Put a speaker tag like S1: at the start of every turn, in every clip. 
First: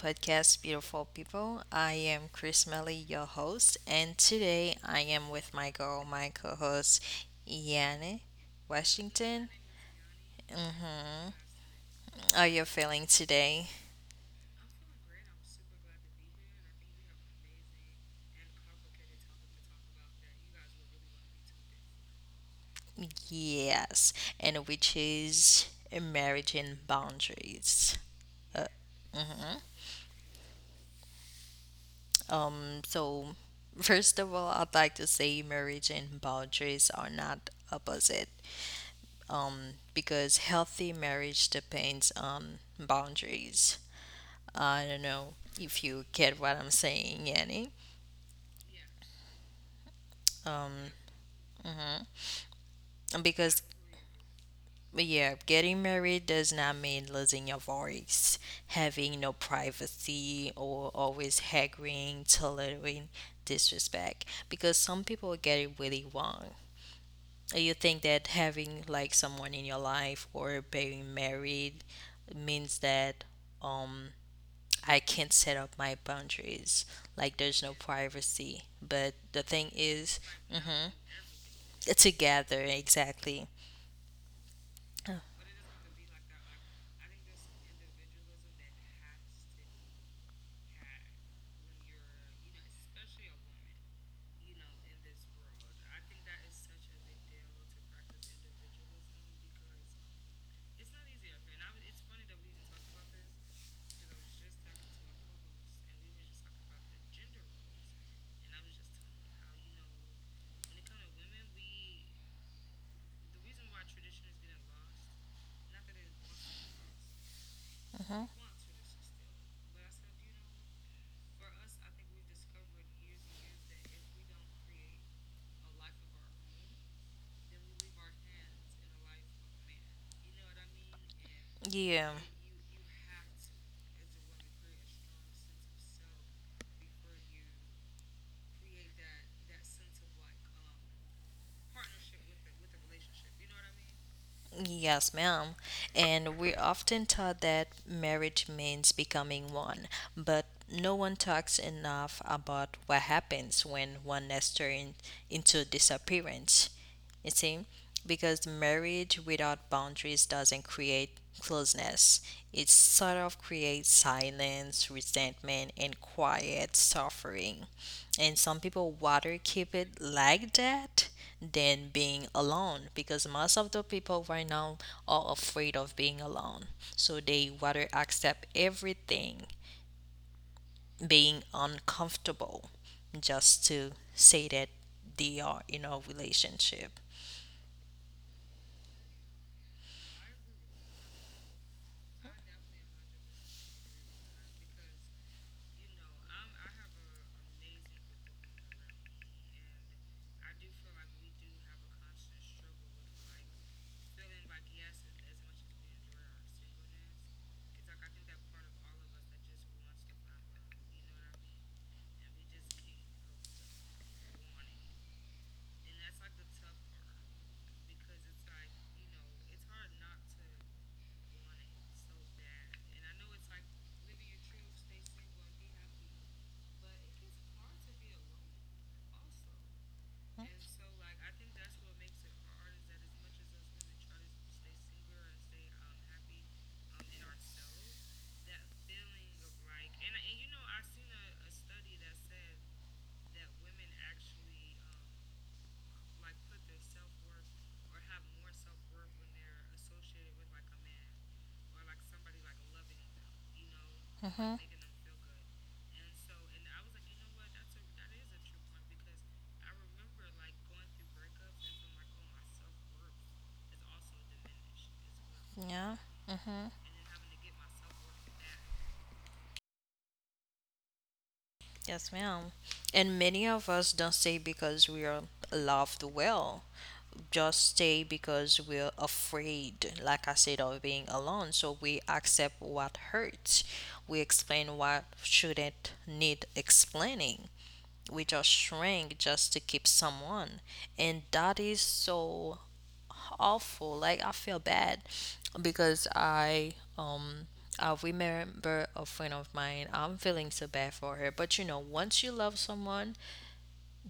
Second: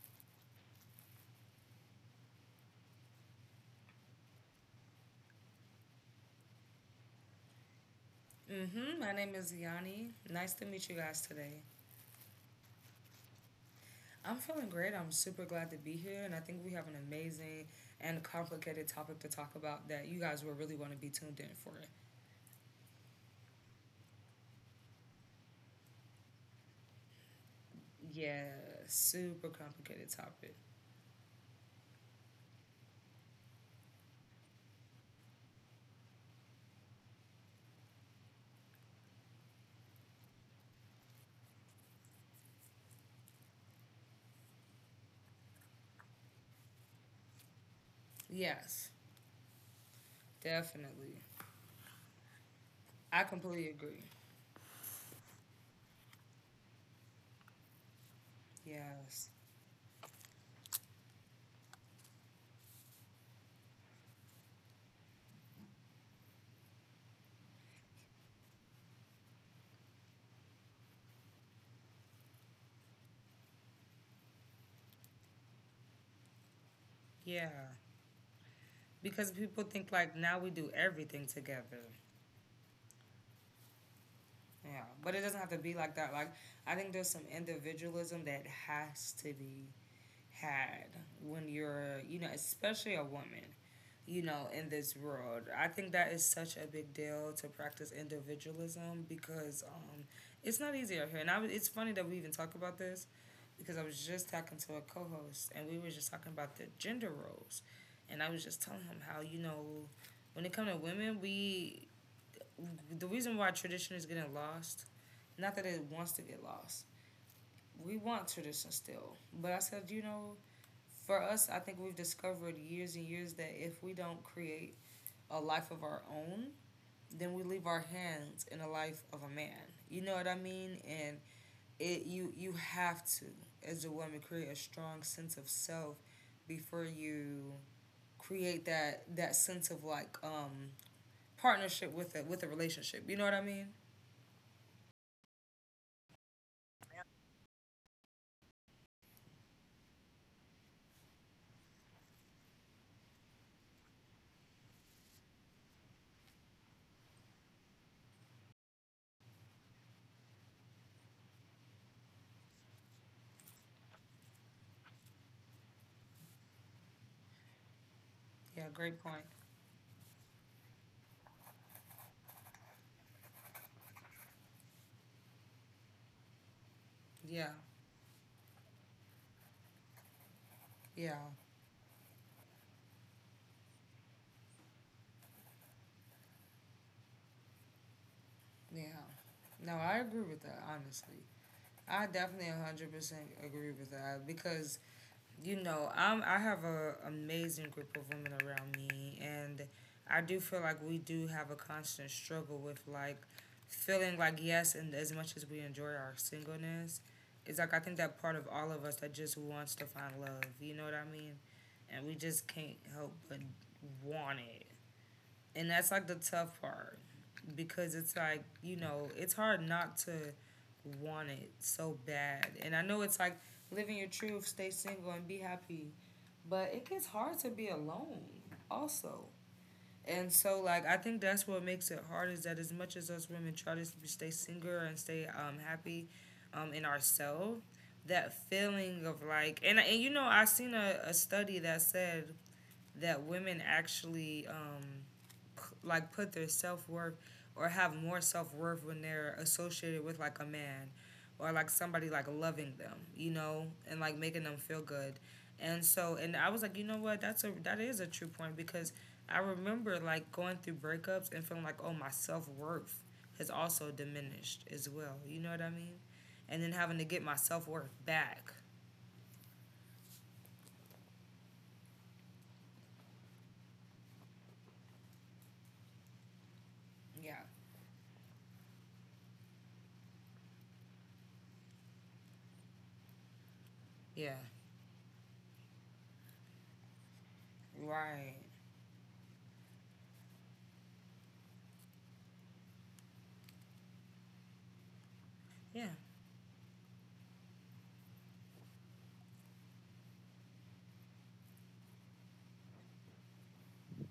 S1: podcast, beautiful people. I am Chris Melly, your host, and today I am with my girl, my co host, Iane
S2: Mm-hmm. My name
S1: Washington.
S2: is Yanni. Nice to meet you guys
S1: hmm
S2: today.
S1: Are you feeling today?
S2: I'm feeling great. I'm super glad to be here, and I think we have an amazing and complicated topic to talk about that you guys will really want to be tuned in for.
S1: Yes, and which is marriage and boundaries.
S2: Yeah,
S1: Uh,
S2: super
S1: mhm.
S2: complicated topic.
S1: So, first of all, I'd like to say marriage and boundaries are not opposite because healthy marriage depends on boundaries. I don't know if you get what I'm saying, Annie.
S2: Yes,
S1: Um,
S2: definitely.
S1: mhm.
S2: I
S1: And
S2: completely
S1: because,
S2: agree.
S1: yeah, getting married does not mean losing your voice, having
S2: Yes.
S1: no privacy, or always haggling, tolerating disrespect. Because some people get it really wrong. You think that having like someone in your life or being married means that um I can't set up my boundaries. Like
S2: Yeah.
S1: there's no privacy. But
S2: Because
S1: the
S2: people
S1: thing
S2: think like
S1: is,
S2: now we do
S1: mm-hmm,
S2: everything together.
S1: together, exactly.
S2: Yeah, but it doesn't have to be like that. Like I think there's some individualism that has to be had when you're, you know, especially a woman, you know, in this world. I think that is such a big deal to practice individualism because it's not easy out here. And it's funny that we even talk about this because I was just talking to a co host and we were just talking about the gender roles. And I was just telling him how, you know, when it comes to women, we, the reason why tradition is getting lost, not that it wants to get lost, we
S1: Mm-hmm.
S2: want tradition still. But I said, you know, for us, I think we've discovered years and years that if we don't create a life of our own, then we leave our hands in the life of a man. You know what I mean? And it
S1: Yeah.
S2: you have to, as a woman, create a strong sense of self before you create that sense of like partnership with a relationship. You know what I mean?
S1: Yes, ma'am. And we're often taught that marriage means becoming one, but no one talks enough about what happens when one nester into disappearance. You see, because marriage without boundaries doesn't create closeness, it sort of creates silence, resentment, and quiet suffering. And some
S2: Yeah,
S1: people
S2: great point.
S1: rather keep it like that than being alone because most of the people right now are afraid of being alone. So
S2: Yeah.
S1: they rather accept everything
S2: Yeah.
S1: being uncomfortable just to say that they are in a relationship.
S2: Yeah. No, I agree with that honestly. I definitely 100% agree with that because, you know, I have a amazing group of women around me and I do feel like we do have a constant struggle with like feeling like yes, and as much as we enjoy our singleness, it's like I think that part of all of us that just wants to find love, you know what I mean? And we just can't help but want it. And that's like the tough part because it's like, you know, it's hard not to want it so bad. And I know it's like living your truth, stay single, and be happy. But it gets hard to be alone also. And so, like, I think that's what makes it hard is that as much as us women try to stay single and stay happy in ourselves, that feeling of like, and you know, I seen a study that said that women actually like put their self worth, or have more self worth when they're associated with like a man or like somebody like loving them, you know, and like making them feel good. And so, and I was like, you know what, that is a true point because I remember like going through breakups and feeling like, oh, my self worth has also diminished as well. You know what I mean?
S1: Yeah.
S2: And then having to get my self worth back.
S1: Yes, ma'am. And many of us don't stay because we are loved well.
S2: Yeah.
S1: Just stay because we're afraid, like I said, of being alone. So we accept what hurts. We
S2: Yeah.
S1: explain what shouldn't need explaining. We
S2: Right.
S1: just shrink just to keep someone. And that is so awful. Like I feel bad
S2: Yeah.
S1: because I remember a friend of mine. I'm feeling so bad for her, but you know, once you love someone,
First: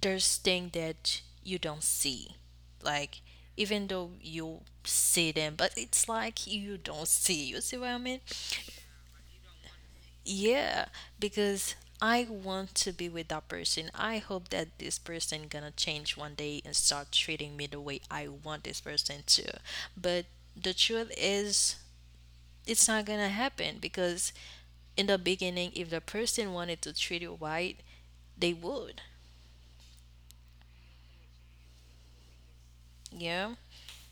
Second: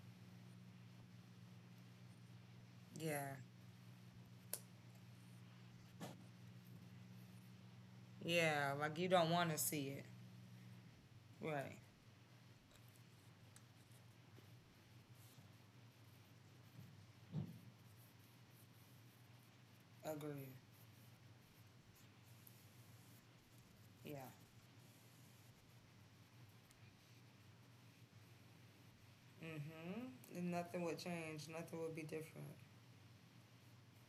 S1: there's things that you don't see. Like
S2: Yeah.
S1: even though you see them, but it's like you don't see. You see what I mean?
S2: Yeah. Like you don't wanna see it.
S1: Yeah, because
S2: Right.
S1: I want to be with that person. I hope that this person gonna change one day and start treating me the way I want this person to. But
S2: Agree.
S1: the truth is, it's not gonna happen
S2: Yeah.
S1: because in the beginning, if the person wanted to treat you right, they would.
S2: Mm-hmm. And nothing would change. Nothing would be different.
S1: Yeah.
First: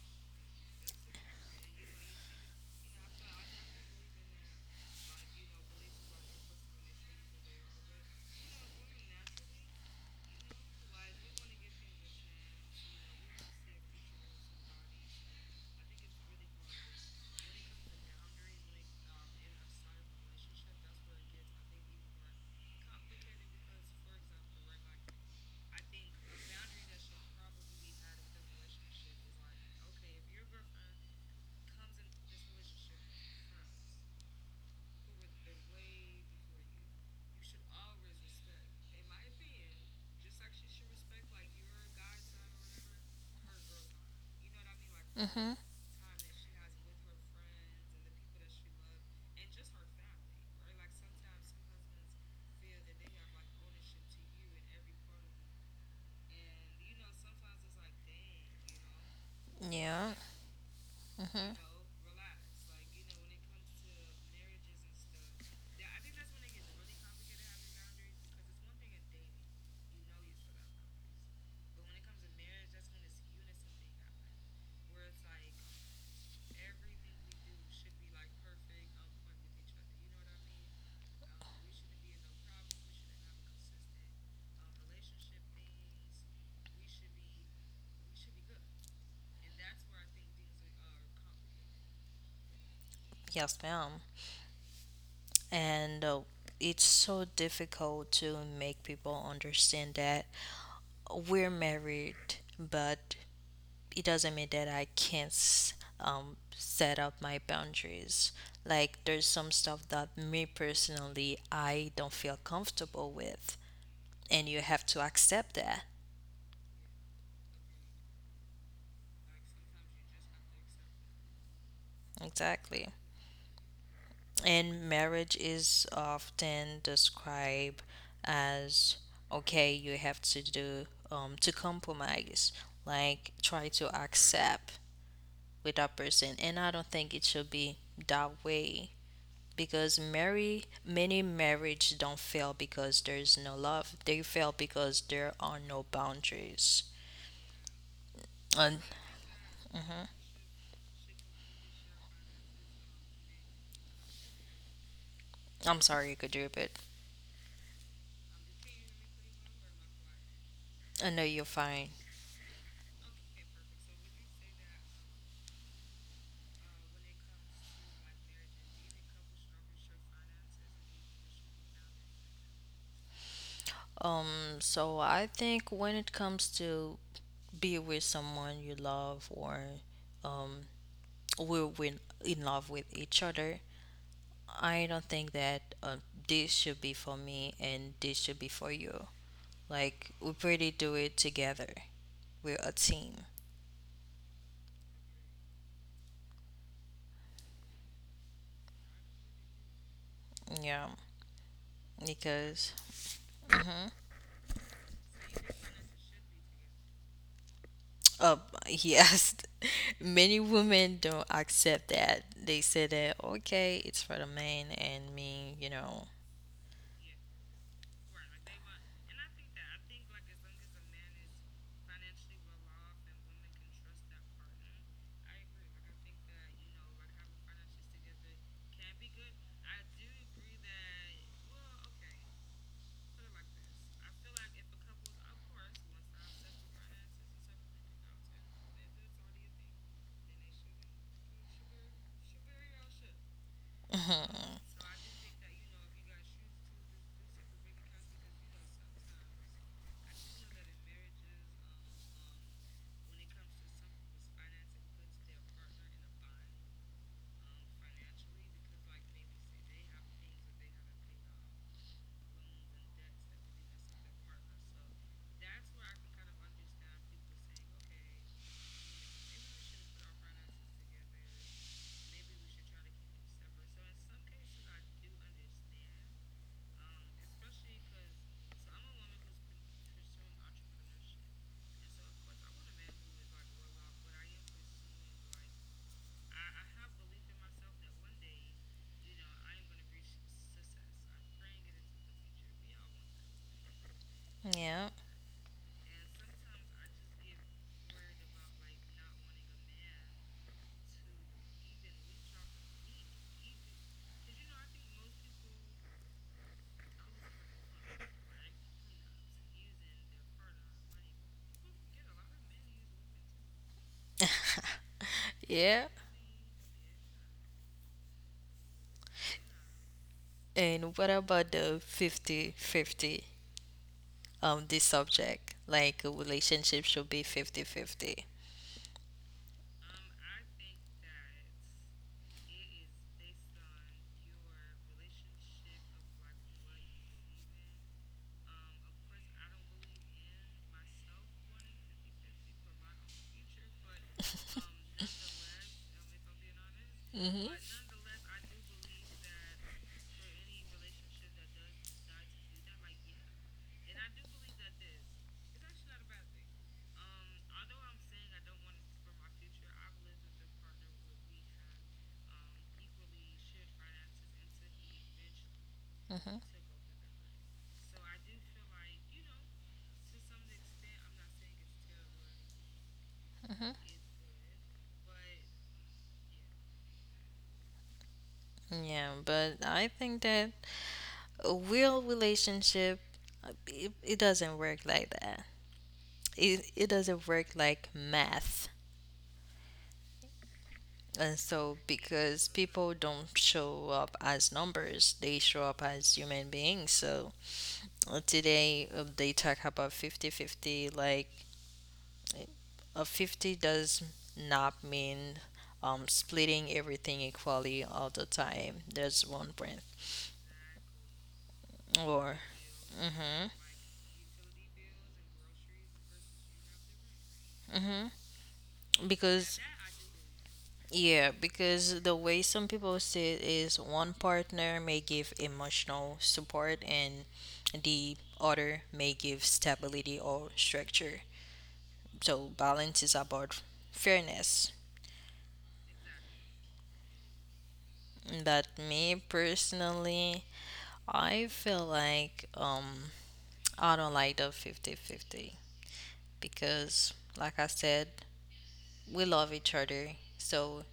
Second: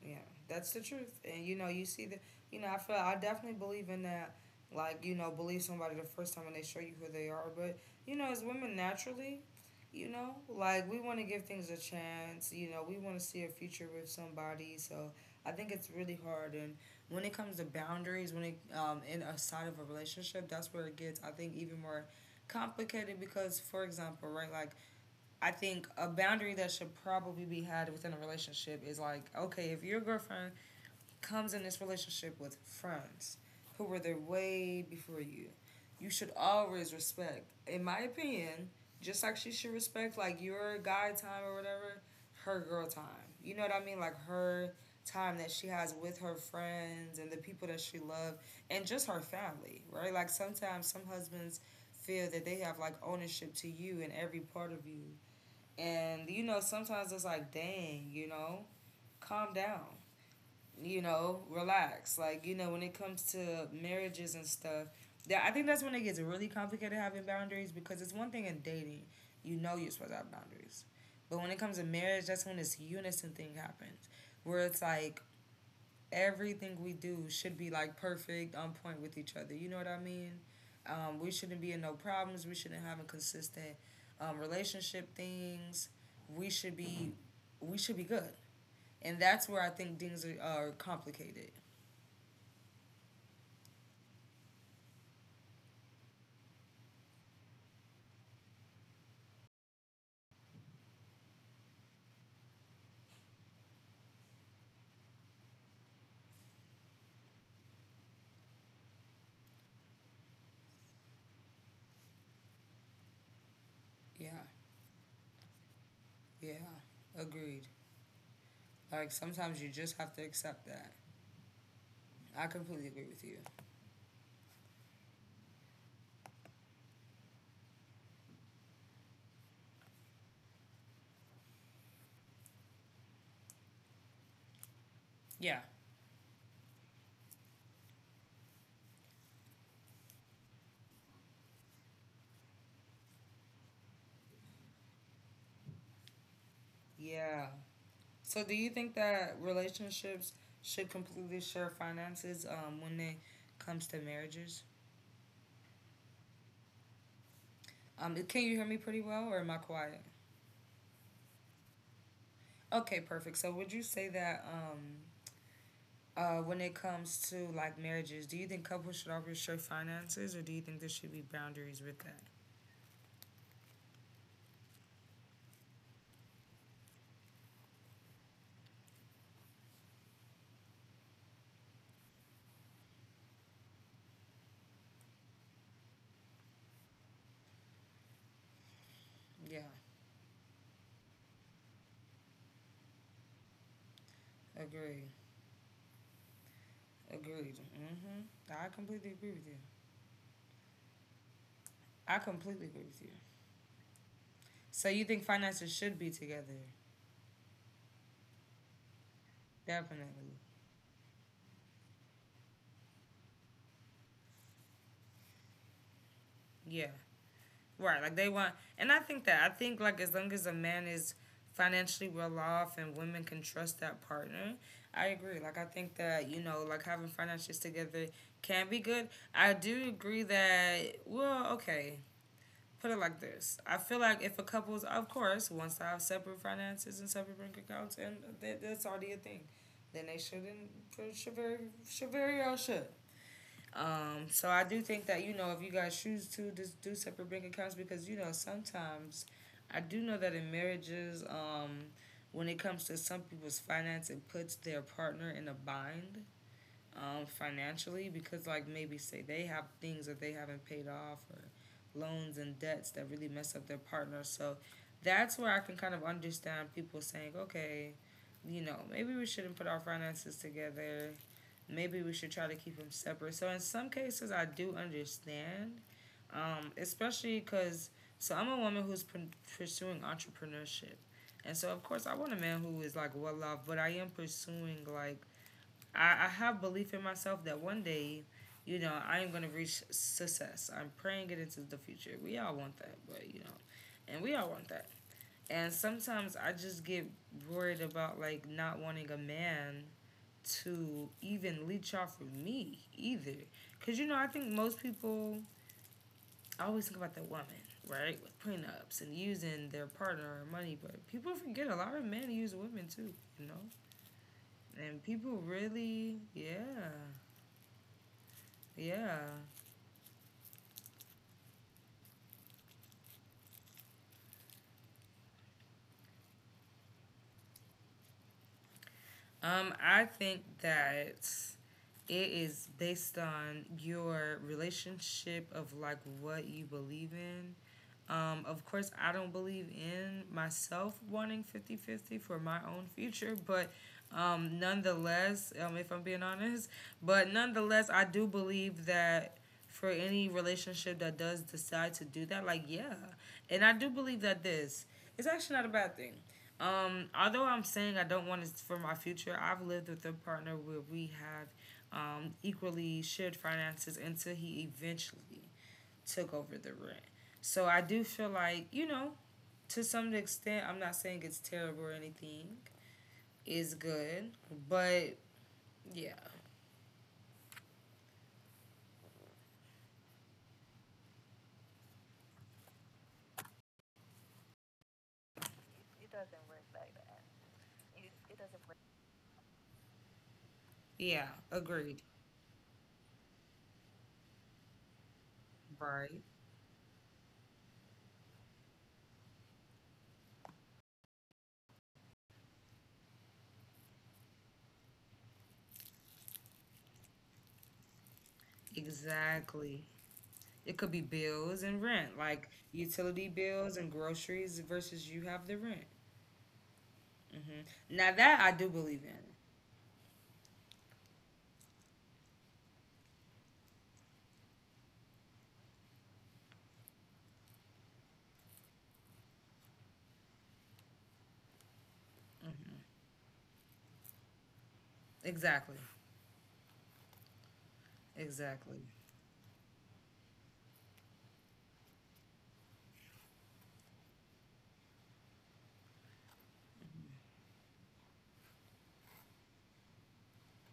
S2: Yeah, that's the truth. And you know, you see the, you know, I feel I definitely believe in that. Like you know, believe somebody the first time when they show you who they are. But you know, as women naturally, you know, like we want to give things a chance. You know, we want to see a future with somebody. So I think it's really hard. And when it comes to boundaries, when it in a side of a relationship, that's where it gets, I think, even more complicated because, for example, right, like I think a boundary that should probably be had within a relationship is like, okay, if your girlfriend comes in this relationship with friends who were there way before you, you should always respect, in my opinion, just like she should respect like your guy time or whatever, her girl time. You know what I mean? Like her time that
S1: Mm-hmm.
S2: she has with her friends and the people that she loves and just her family, right? Like sometimes some husbands feel that they have like ownership to you and every part of you, and you know, sometimes it's like, dang, you know, calm down,
S1: Yeah.
S2: you know,
S1: Mhm.
S2: relax. Like, you know, when it comes to marriages and stuff, that I think that's when it gets really complicated having boundaries because it's one thing in dating, you know you're supposed to have boundaries. But when it comes to marriage, that's when this unison thing happens. Where it's like everything we do should be like perfect, on point with each other. You know what I mean? We shouldn't be in no problems. We shouldn't have inconsistent relationship things. We should be we should be good, and that's where I think things are complicated.
S1: Yes, ma'am. And it's so difficult to make people understand that we're married, but it doesn't mean that I can't set up my boundaries. Like, there's some stuff that me personally, I don't feel comfortable with,
S2: Yeah,
S1: and you have to accept that.
S2: yeah, agreed. Like sometimes you just have to accept that. I completely
S1: Exactly.
S2: agree with you.
S1: And marriage is often described as okay, you have to do to compromise, like try to accept
S2: Yeah.
S1: with that person. And I don't think it should be that way because marry many marriage don't fail because there's no love. They fail because there are no boundaries.
S2: Yeah. So do you
S1: And
S2: think that
S1: hmm
S2: relationships should completely share finances when it comes to marriages?
S1: I'm sorry, could you repeat?
S2: Can you hear me pretty well, or am I quiet?
S1: I know you're fine.
S2: Okay, perfect. So, would you say that when it comes to like marriages, do you think couples should always share finances, or do you think there should be boundaries with that?
S1: So I think when it comes to be with someone you love or um, in love with each other, I don't think that this should be for me and this should be for you.
S2: Yeah,
S1: Like we pretty do it together. We're a team.
S2: agreed. Agreed. Mm-hmm. I completely agree with you.
S1: Yeah,
S2: I completely
S1: because.
S2: agree with you.
S1: Mhm.
S2: So you think finances should be together?
S1: uh, yes,
S2: Definitely.
S1: many women don't accept that. They say that okay, it's for the man and me. You know.
S2: Yeah. Right, like they want, and I think like as long as a man is financially well off and women can trust that partner, I agree. Like I think that, you know, like having finances together can be good. I do agree that, well, okay, put it like this. I feel like if a couple's, of course, wants to have separate finances and separate bank accounts, and that's already a thing, then they shouldn't, should very well should. So I do think that, you know, if you guys choose to just do separate bank accounts because you know sometimes I do know that in marriages, when it comes to some people's finance, it puts their partner in a bind financially because like maybe say they have things that they haven't paid off or loans and debts that really mess up their partner. So that's where I can kind of understand people saying, okay, you know, maybe we shouldn't put our finances together, maybe we should try to keep them separate. So in some cases, I do understand, especially because I'm a woman who's pursuing entrepreneurship, and so of course I want a man who is like well off, but I am pursuing like I have belief in myself that one day. You know, I am gonna reach success. I'm praying it into the future. We all want that, but you know, and we all want
S1: Yeah.
S2: that. And sometimes I just get worried about like not wanting a man to even leech off of me either. Because, you know, I think most people, I always think about the woman, right, with prenups and using their partner or money, but people forget a lot of men use women too, you know? And people
S1: Yeah.
S2: really, yeah, yeah.
S1: And what about the 50-fifty 50 this subject? Like a relationship should be
S2: I think that it is based on your relationship of like what you believe in. Of course, I don't believe in myself wanting 50-50 for my own future, but nonetheless, if I'm being honest, but nonetheless, I do believe that for any relationship that does decide to do that, like, yeah. And I do believe that this is actually not a bad thing. Although I'm saying I don't want it for my future, I've lived with a partner where we have equally shared finances until he eventually
S1: 50
S2: took
S1: 50.
S2: over the rent. So I do feel like, you know, to some extent, I'm not saying it's terrible or anything.
S1: Mm-hmm.
S2: It's good. But yeah.
S1: Yeah, but I think that a real relationship it doesn't work like that. It doesn't work like math. And so,
S2: Yeah,
S1: because
S2: agreed.
S1: people don't show up as numbers, they show up as human
S2: Right.
S1: beings. So, today they talk about 50-50. Like, eh, a 50 does not mean splitting everything equally all the time. There's one brand.
S2: Exactly. It could be
S1: Or,
S2: bills and rent,
S1: mm
S2: like utility bills and groceries versus you have the rent.
S1: hmm, mm hmm.
S2: Hmm. Now that
S1: Because
S2: I do believe in.
S1: Yeah, because the way some people see it is one partner may give emotional support and the other may give stability or structure. So balance is about fairness.
S2: Exactly.
S1: But me
S2: Exactly.
S1: personally, I feel like I don't like the 50-50 because like I said, we love each other. So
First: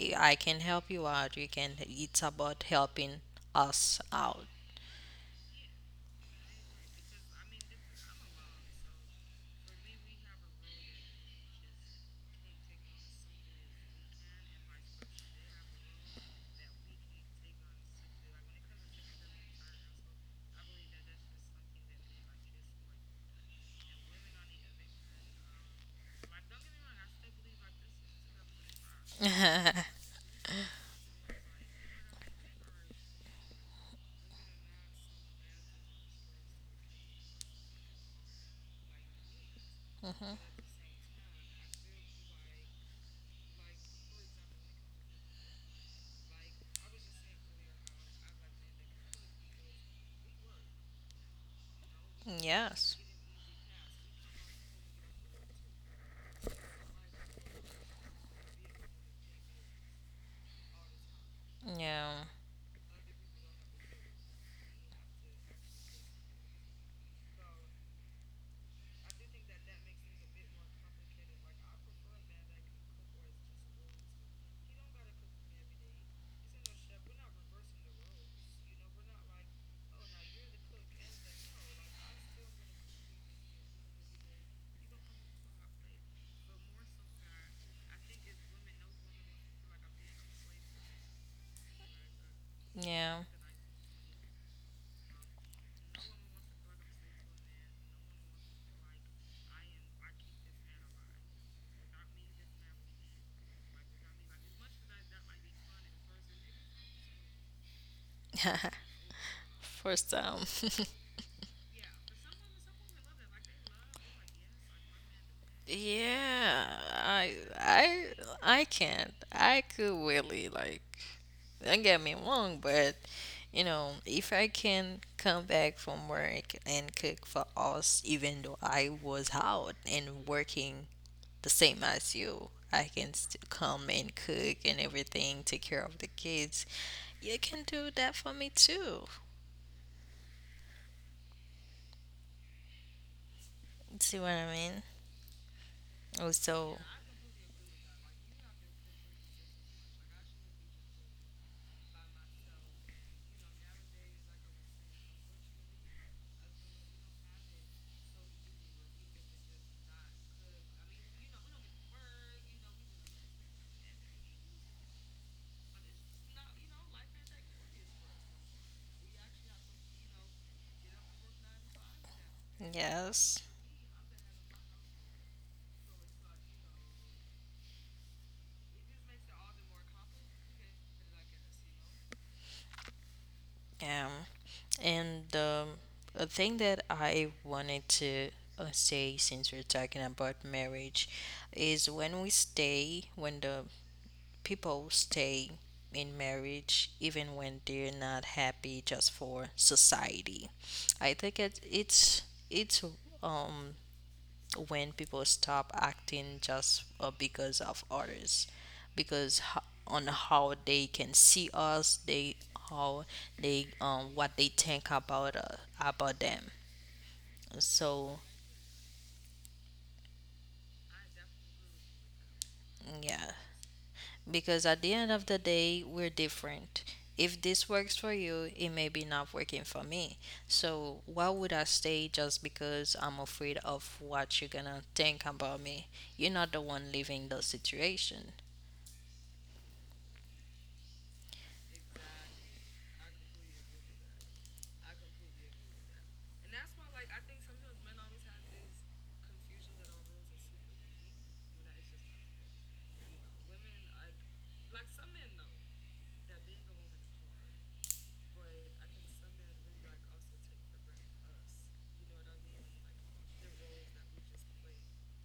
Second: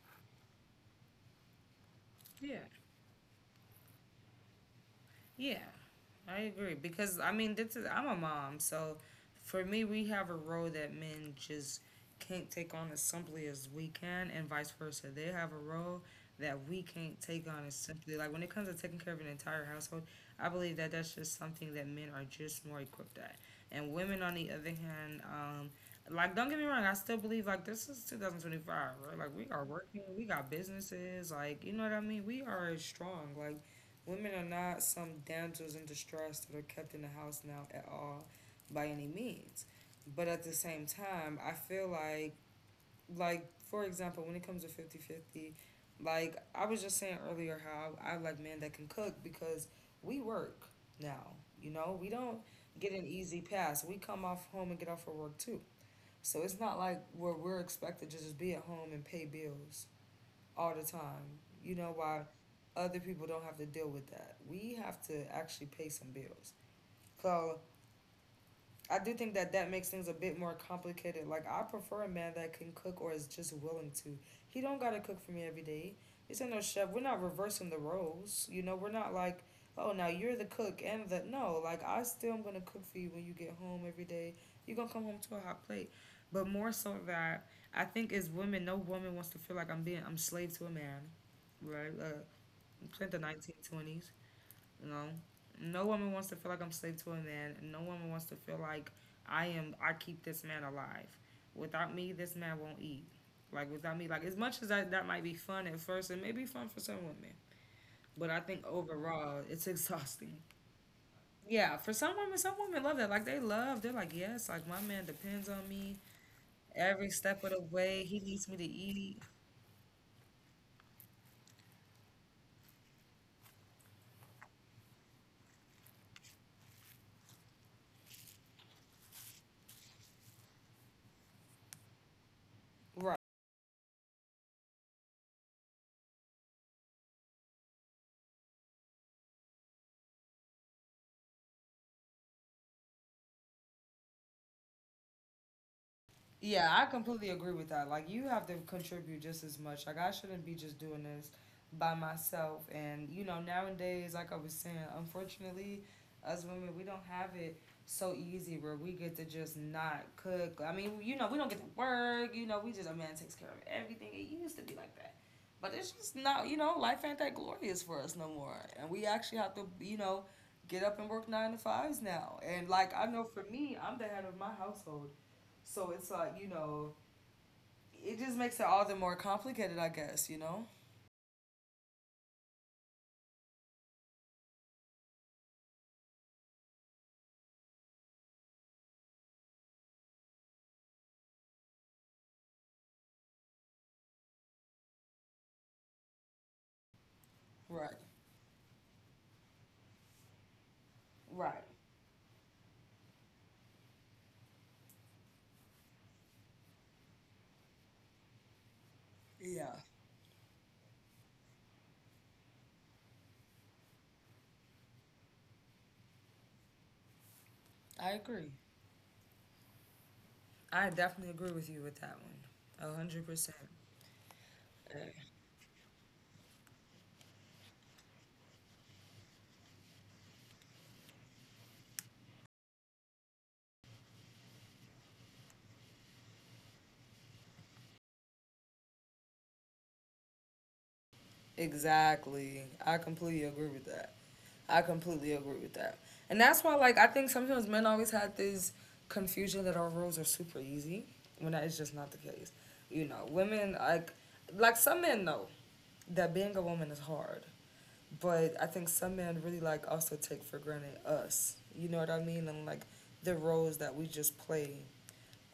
S1: I can help you out. You can it's
S2: Yeah.
S1: about helping us out.
S2: Yeah, I agree because I mean this is, I'm a mom, so for me, we have a role that men just can't take on as simply as we can, and vice versa. They have a role that we can't take on as simply, like when it comes to taking care of an entire household. I believe that that's just something that men are just more equipped at, and women on the other hand, like don't get me wrong, I still believe like this is 2025, right? Like we are working, we got businesses, like you know what I mean. We are strong, like women are not some damsels in distress that are kept in the house now at all by any means. But at the same time, I feel like for example, when it comes to 50/50, like I was just saying earlier how I like men that can cook because we work now. You know, we don't get an
S1: Yes.
S2: easy pass. We come off home and get off of work too. So it's not like where we're expected to just be at home and pay bills all the time. You know why
S1: Yeah.
S2: other people don't have to deal with that. We have to actually pay some bills. So I do think that that makes things a bit more complicated. Like I prefer a man that can cook or is just willing to. He don't gotta cook for me every day. It's ain't no chef. We're not reversing the roles. You know, we're not like, oh, now you're the cook and the no. Like I still am gonna cook for you when you get home every day. You're gonna come home to a hot plate. But more so that I think as women, no woman wants to feel like I'm slave to a man. Right, in the
S1: Yeah.
S2: 1920s, you know. No woman wants to feel like I'm slave to a man. No woman wants to feel like I keep this man alive. Without me, this man won't eat. Like, without me, like, as much as that might be fun at first, it may be fun for some women. But I think overall, it's exhausting.
S1: First time.
S2: Yeah, for some women love that. Like, they love, they're like, yes, like, my man depends on me
S1: Yeah,
S2: every step of
S1: I
S2: the way. He
S1: I
S2: needs me to
S1: I
S2: eat.
S1: can't. I could really like don't get me wrong, but you know, if I can come back from work and cook for us even though I was out and working the same as you, I
S2: Right.
S1: can still come and cook and everything, take care of the kids. You can do that for me too. See what I mean?
S2: Yeah, I
S1: Also,
S2: completely agree with that. Like, you have to contribute just as much. Like, I shouldn't be just doing this by myself. And, you know, nowadays, like I was saying, unfortunately, us women, we don't have it so easy where we get to just not cook. I mean, you know, we don't get to work. You know, we just, a man takes care of everything. It used to be like that. But it's just not, you know, life ain't that glorious for us no more. And we actually have to, you know, get up and work 9 to 5s now. And, like, I know for me,
S1: yes.
S2: I'm the head of my household. So it's like, you know, it just makes it all the more complicated, I guess, you know?
S1: Um, and a thing that I wanted to say since we're talking about marriage is when the people stay in marriage, even
S2: Right.
S1: when they're not happy just for society.
S2: Right.
S1: I think it's, um, when people stop acting just because of others
S2: Yeah,
S1: because on how they can see us, they, how they what they think about them,
S2: I agree.
S1: so
S2: I definitely agree with you with that one. 100%.
S1: yeah,
S2: Yeah.
S1: because at the end of the day we're different. If this works for you, it may be not working for me. So why would I stay just because I'm afraid of what you're gonna think about me? You're not the one living the situation.
S2: Exactly. I completely agree with that. I completely agree with that. And that's why, like, I think sometimes men always had this confusion that our roles are super easy when that is just not the case. You know, women, like some men know that being a woman is hard, but I think some men really like also take for granted us. You know what I mean? And like the roles that we just play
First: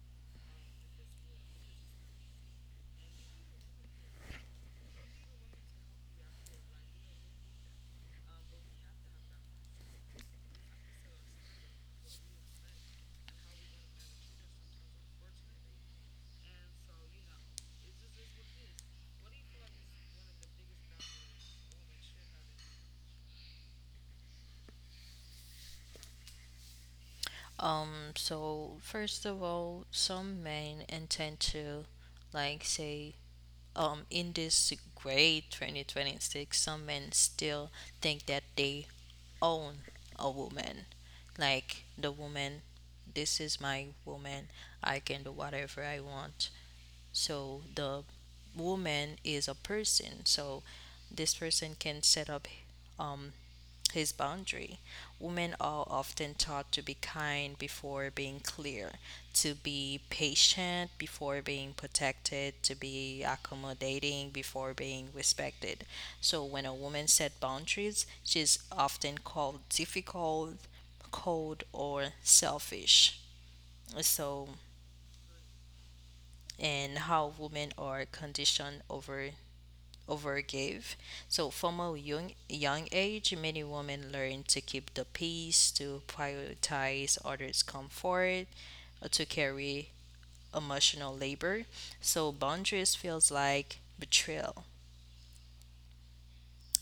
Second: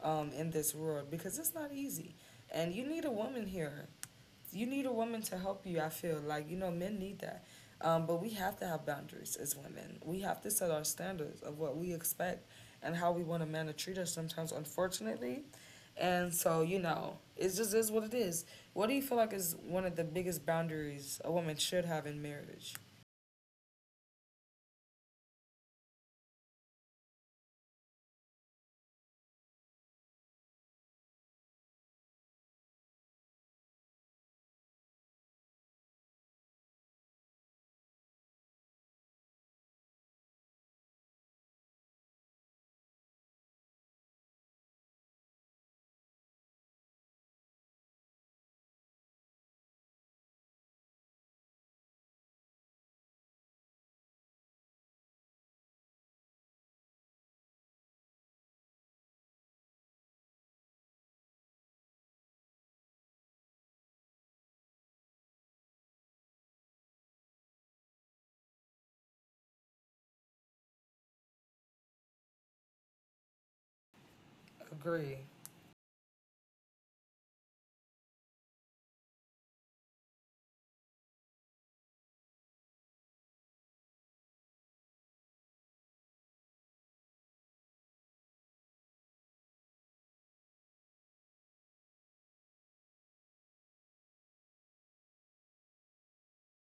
S2: in this world because it's not easy. And you need a woman here. You need a woman to help you. I feel like men need that. But we have to have boundaries as women. We have to set our standards of what we expect and how we want a man to treat us sometimes, unfortunately. And so, you know, it just is what it is. What do you feel like is one of the biggest boundaries a woman should have in marriage?
S1: So first of all, some men intend to, like, say, in this great 2026, some men still think that they own a woman. Like, the woman, this is my woman, I can do whatever I want. So, the woman is a person, so this person can set up um, his boundary. Women are often taught to be kind before being clear, to be patient before being protected, to be accommodating before being respected. So when a woman set boundaries, she's often called difficult, cold, or selfish. So,
S2: Agree.
S1: and how women are conditioned overgave. So from a young age, many women learn to keep the peace, to prioritize others' comfort, to carry emotional labor. So boundaries feels like betrayal,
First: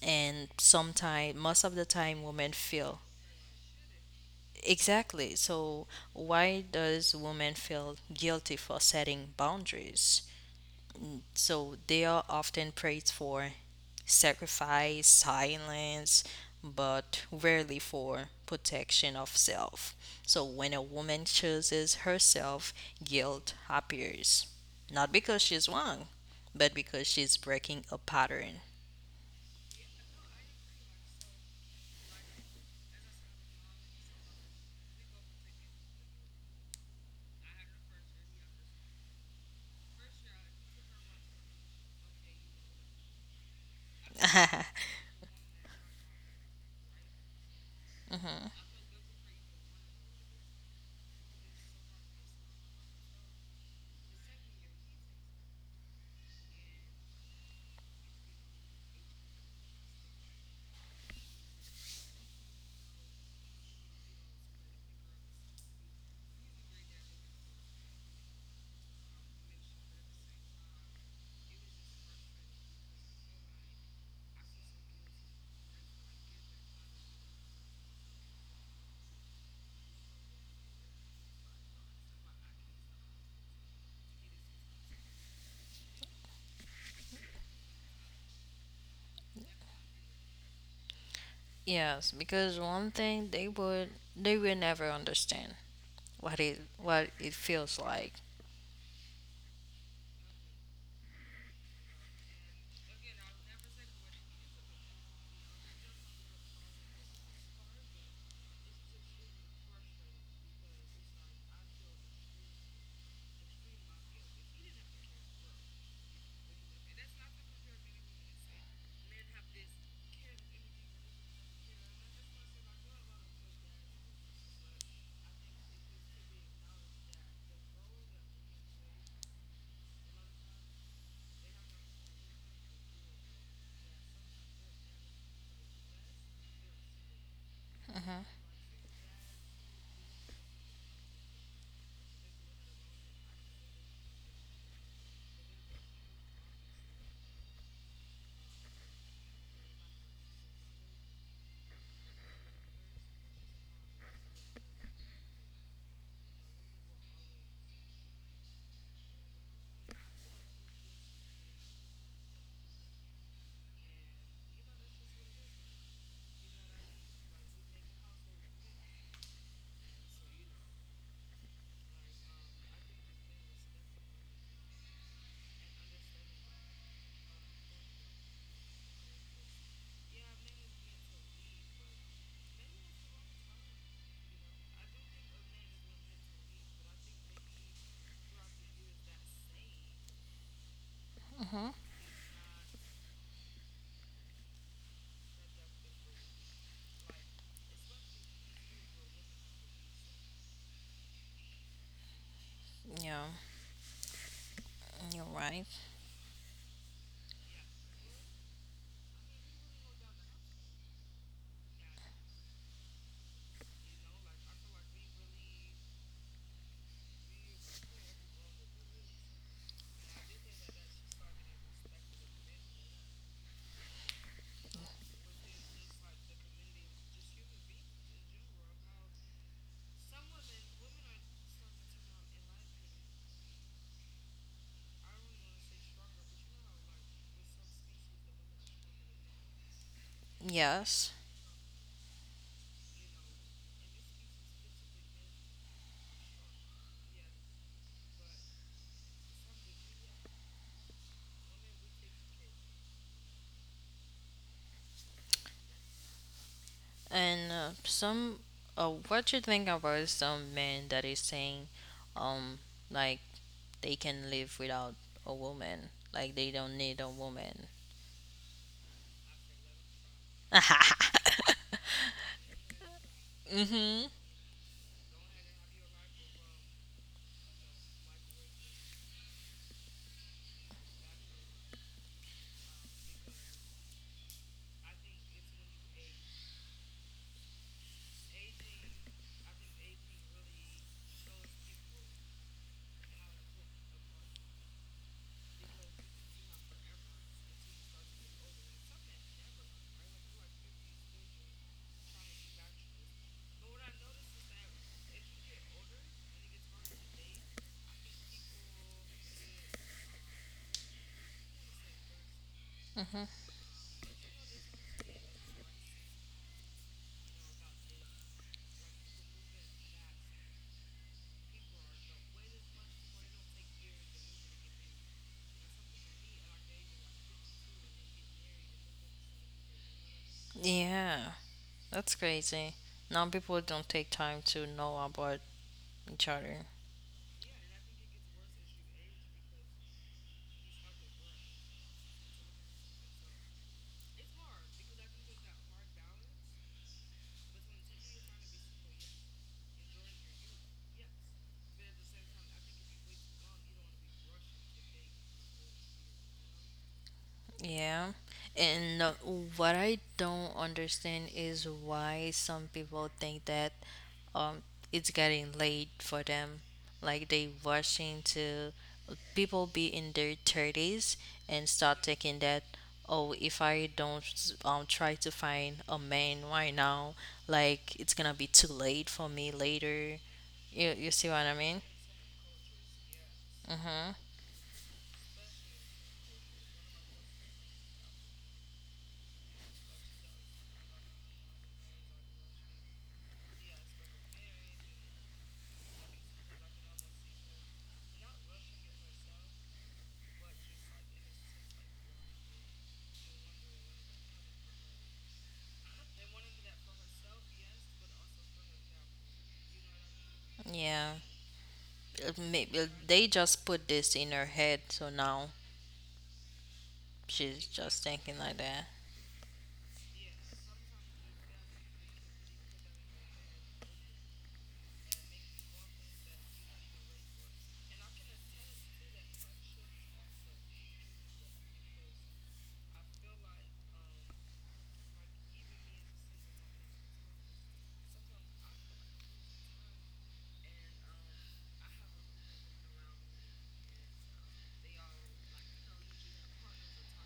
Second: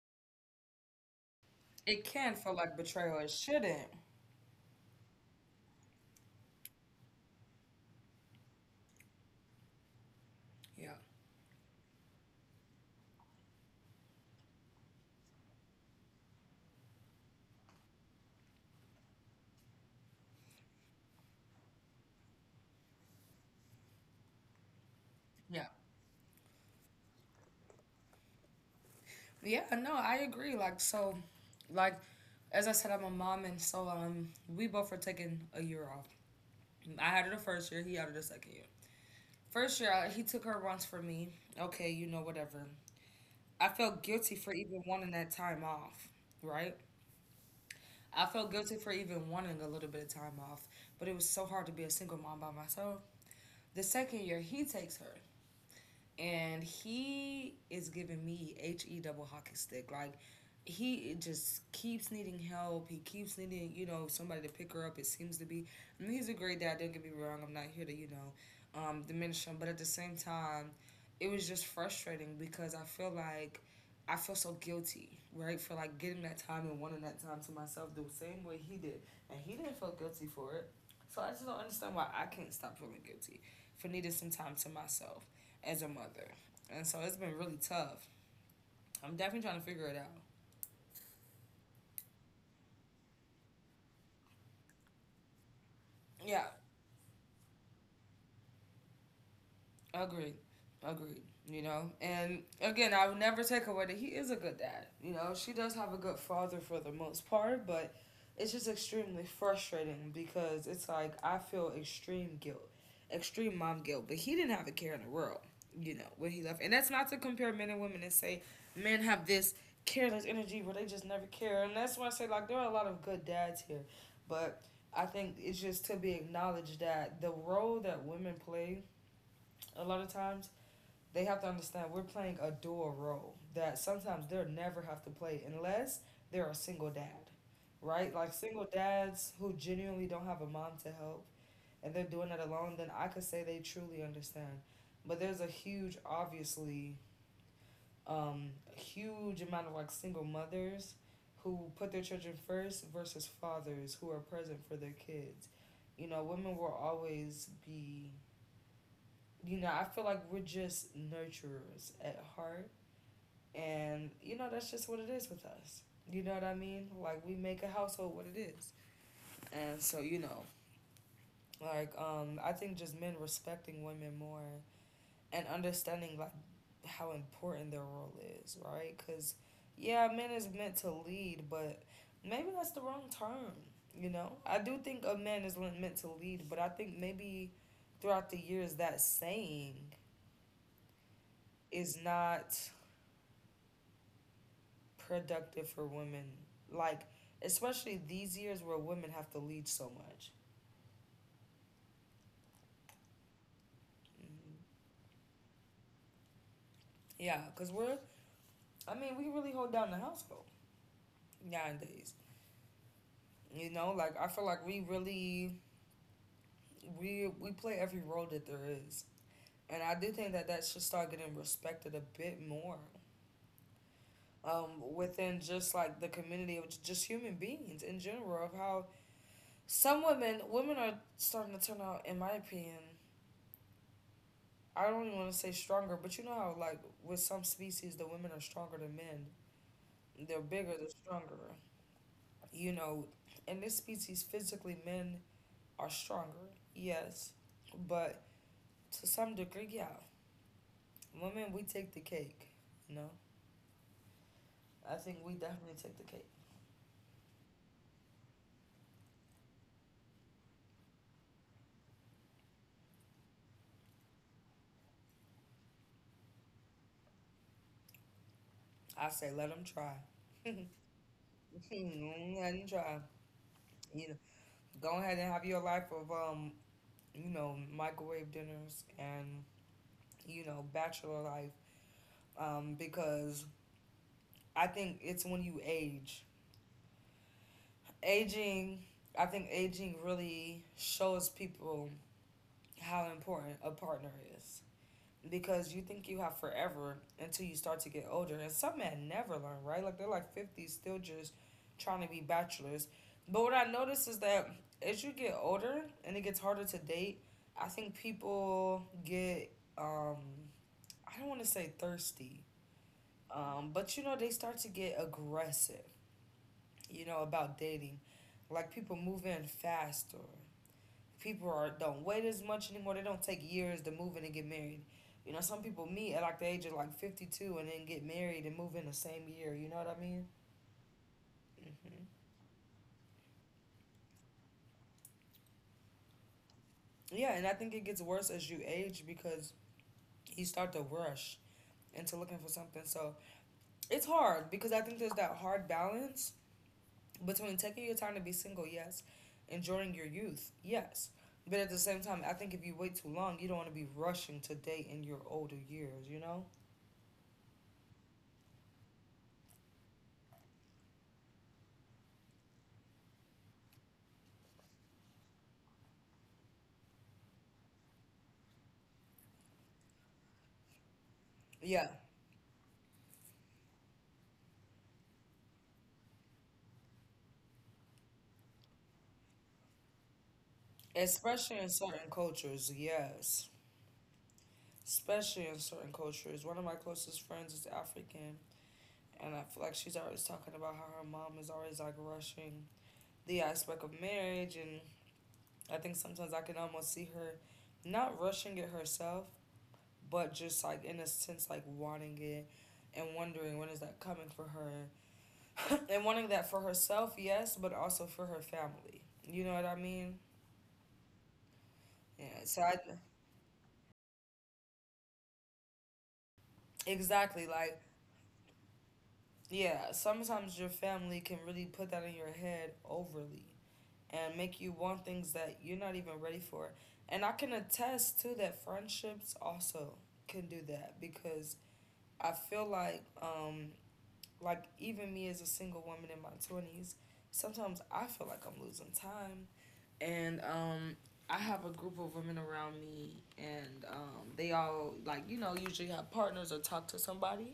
S1: and sometimes most of the
S2: It
S1: time
S2: can feel
S1: women
S2: like
S1: feel.
S2: betrayal. It shouldn't.
S1: Exactly. So why does women feel guilty for setting boundaries?
S2: Yeah.
S1: So they are often praised for sacrifice silence, but rarely for protection of self. So when a woman chooses herself, guilt appears. Not because
S2: Yeah.
S1: she's wrong, but because she's breaking a pattern.
S2: Yeah, no, I agree. Like so like as I said, I'm a mom and so we both were taking a year off. I had her the first year, he had her the second year. First year he took her once for me. Okay, you know whatever. I felt guilty for even wanting that time off, right? I felt guilty for even wanting a little bit of time off, but it was so hard to be a single mom by myself. The second year he takes her, and he is giving me H E double hockey stick. Like he just keeps needing help. He keeps needing, you know, somebody to pick her up. It seems to be. I mean, he's a great dad. Don't get me wrong. I'm not here to, diminish him. But at the same time, it was just frustrating because I feel like I feel so guilty, right, for like getting that time and wanting that time to myself the same way he did, and he didn't feel guilty for it. So I just don't understand why I can't stop feeling guilty for needing some time to myself as a mother. And so it's been really tough. I'm definitely trying to figure it out.
S1: Yes, because one thing they will never understand
S2: Yeah.
S1: what it feels like.
S2: Agreed. Agreed. You know, and again, I would never take away that he is a good dad. You know, she does have a good father for the most part, but it's just extremely frustrating because it's like I feel extreme guilt, extreme mom guilt, but he didn't have a care in the world, you know, when he left. And that's not to compare men and women and say men have this careless energy where they just never care. And that's why I say, like, there are a lot of good dads here, but I think it's just to be acknowledged that the role that women play a lot of times they have to understand we're playing a dual role that sometimes they'll never have to play unless they're a single dad, right? Like single dads who genuinely don't have a mom to help and they're doing it alone, then I could say they truly understand. But there's a huge, obviously, huge amount of like single mothers who put their children first versus fathers who are present for their kids. You know, women will always be, you know, I feel like we're just nurturers at heart. And, you know, that's just what it is with us. You know what I mean? Like, we make a household what it is. And so, you know, like, I think just men respecting women more and understanding, like, how important their role is, right? Because, yeah, men is meant to lead, but maybe that's the wrong term, you know? I do think a man is meant to lead, but I think maybe throughout the years that saying is not productive for women, like especially these years where women have to lead so much.
S1: Yeah,
S2: Mm-hmm.
S1: you're right.
S2: Yeah, cause we're I mean we really hold down the household nowadays. You know, like I feel like we really we play every role that there is, and I do think that that should start getting respected a bit more within just like the community of just human beings in general of how some women are starting to turn out in my opinion. I don't even want to say stronger, but you know how like with some species the women are stronger than men. They're bigger, they're
S1: Yes.
S2: stronger. You know, in this species physically men are stronger. Yes. But to some degree, yeah. Women we take the cake, you know. I think we definitely take the cake.
S1: And what you think about some men that is saying, um, like they can live without a woman, like they don't need a woman.
S2: I say let them try. Let them try. You
S1: Hmm.
S2: know, go ahead and have your life of you know, microwave dinners and you know, bachelor life because I think it's when you age. Aging, I think aging really shows people how important a partner is. Because you think you have forever until you start to get older. And some men never learn, right? Like they're like 50, still just trying to be bachelors. But what I notice is that as you get older and it gets harder to date, I think people get, um, I don't want to say thirsty, but you know, they start to get aggressive, you know, about dating. Like people move in fast or people are don't wait as much anymore. They don't take years to move in and get married. You know, some people meet at like the age of like 52 and then get married and move in the same year. You know what I mean?
S1: Yeah,
S2: Hmm.
S1: that's crazy. Now people don't take time to know about each other.
S2: Yeah, and I think it gets worse as you age because you start to rush into looking for something. So it's hard because I think there's that hard balance between taking your time to be single, yes, enjoying your youth, yes. But at the same time, I think if you wait too long, you don't want to be rushing to date in your older years, you know?
S1: Yeah. And what I don't understand is why some people think that um, it's getting late for them. Like they rushing to people be in their 30s and
S2: Yeah.
S1: start thinking that, oh, if I don't try to find a man right now, like it's gonna be too late for me later. You see what
S2: Especially
S1: I
S2: in
S1: mean?
S2: certain cultures, yes.
S1: Mm-hmm.
S2: Especially in certain cultures. One of my closest friends is African, and I feel like she's always talking about how her mom is always like rushing the aspect of marriage. And I think sometimes I can almost see her not rushing it herself, but just like in a sense like wanting it and wondering when is that coming for her and wanting that for herself, yes, but also for her family, you know what I mean?
S1: Yeah.
S2: Yeah, so I
S1: Maybe they just put this in her head, so now
S2: exactly like
S1: she's just thinking like that.
S2: yeah, sometimes your family can really put that in your head overly and make you want things that you're not even ready for. And I can attest to that. Friendships also can do that because I feel like even me as a single woman in my 20s, sometimes I feel like I'm losing time. And I have a group of women around me, and they all, like, you know, usually have partners or talk to somebody.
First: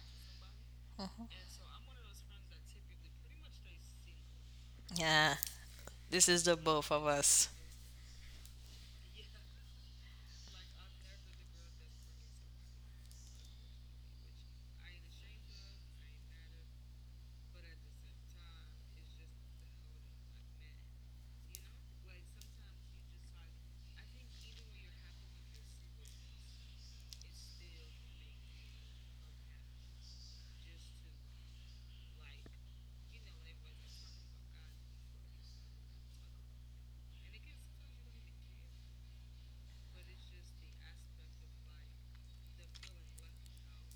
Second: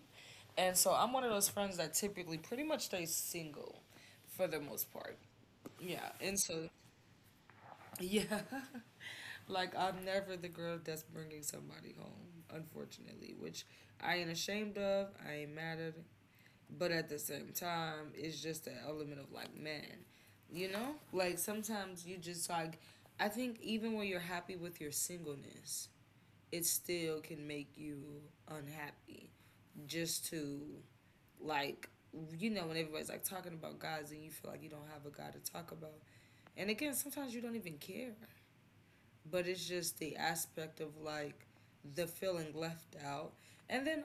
S2: And so I'm one of those friends that typically pretty much stays single for the most part.
S1: Yeah,
S2: Yeah,
S1: this
S2: and
S1: is the
S2: so
S1: both of us.
S2: yeah. Like I'm never the girl that's bringing somebody home, unfortunately, which I ain't ashamed of, I ain't mad at it. But at the same time, it's just the element of like, man, you know? Like sometimes you just like, I think even when you're happy with your singleness, it still can make you unhappy. Just to, like, you know, when everybody's like talking about guys and you feel like you don't have a guy to talk about. And again, sometimes you don't even care, but it's just the aspect of like the feeling left out. And then,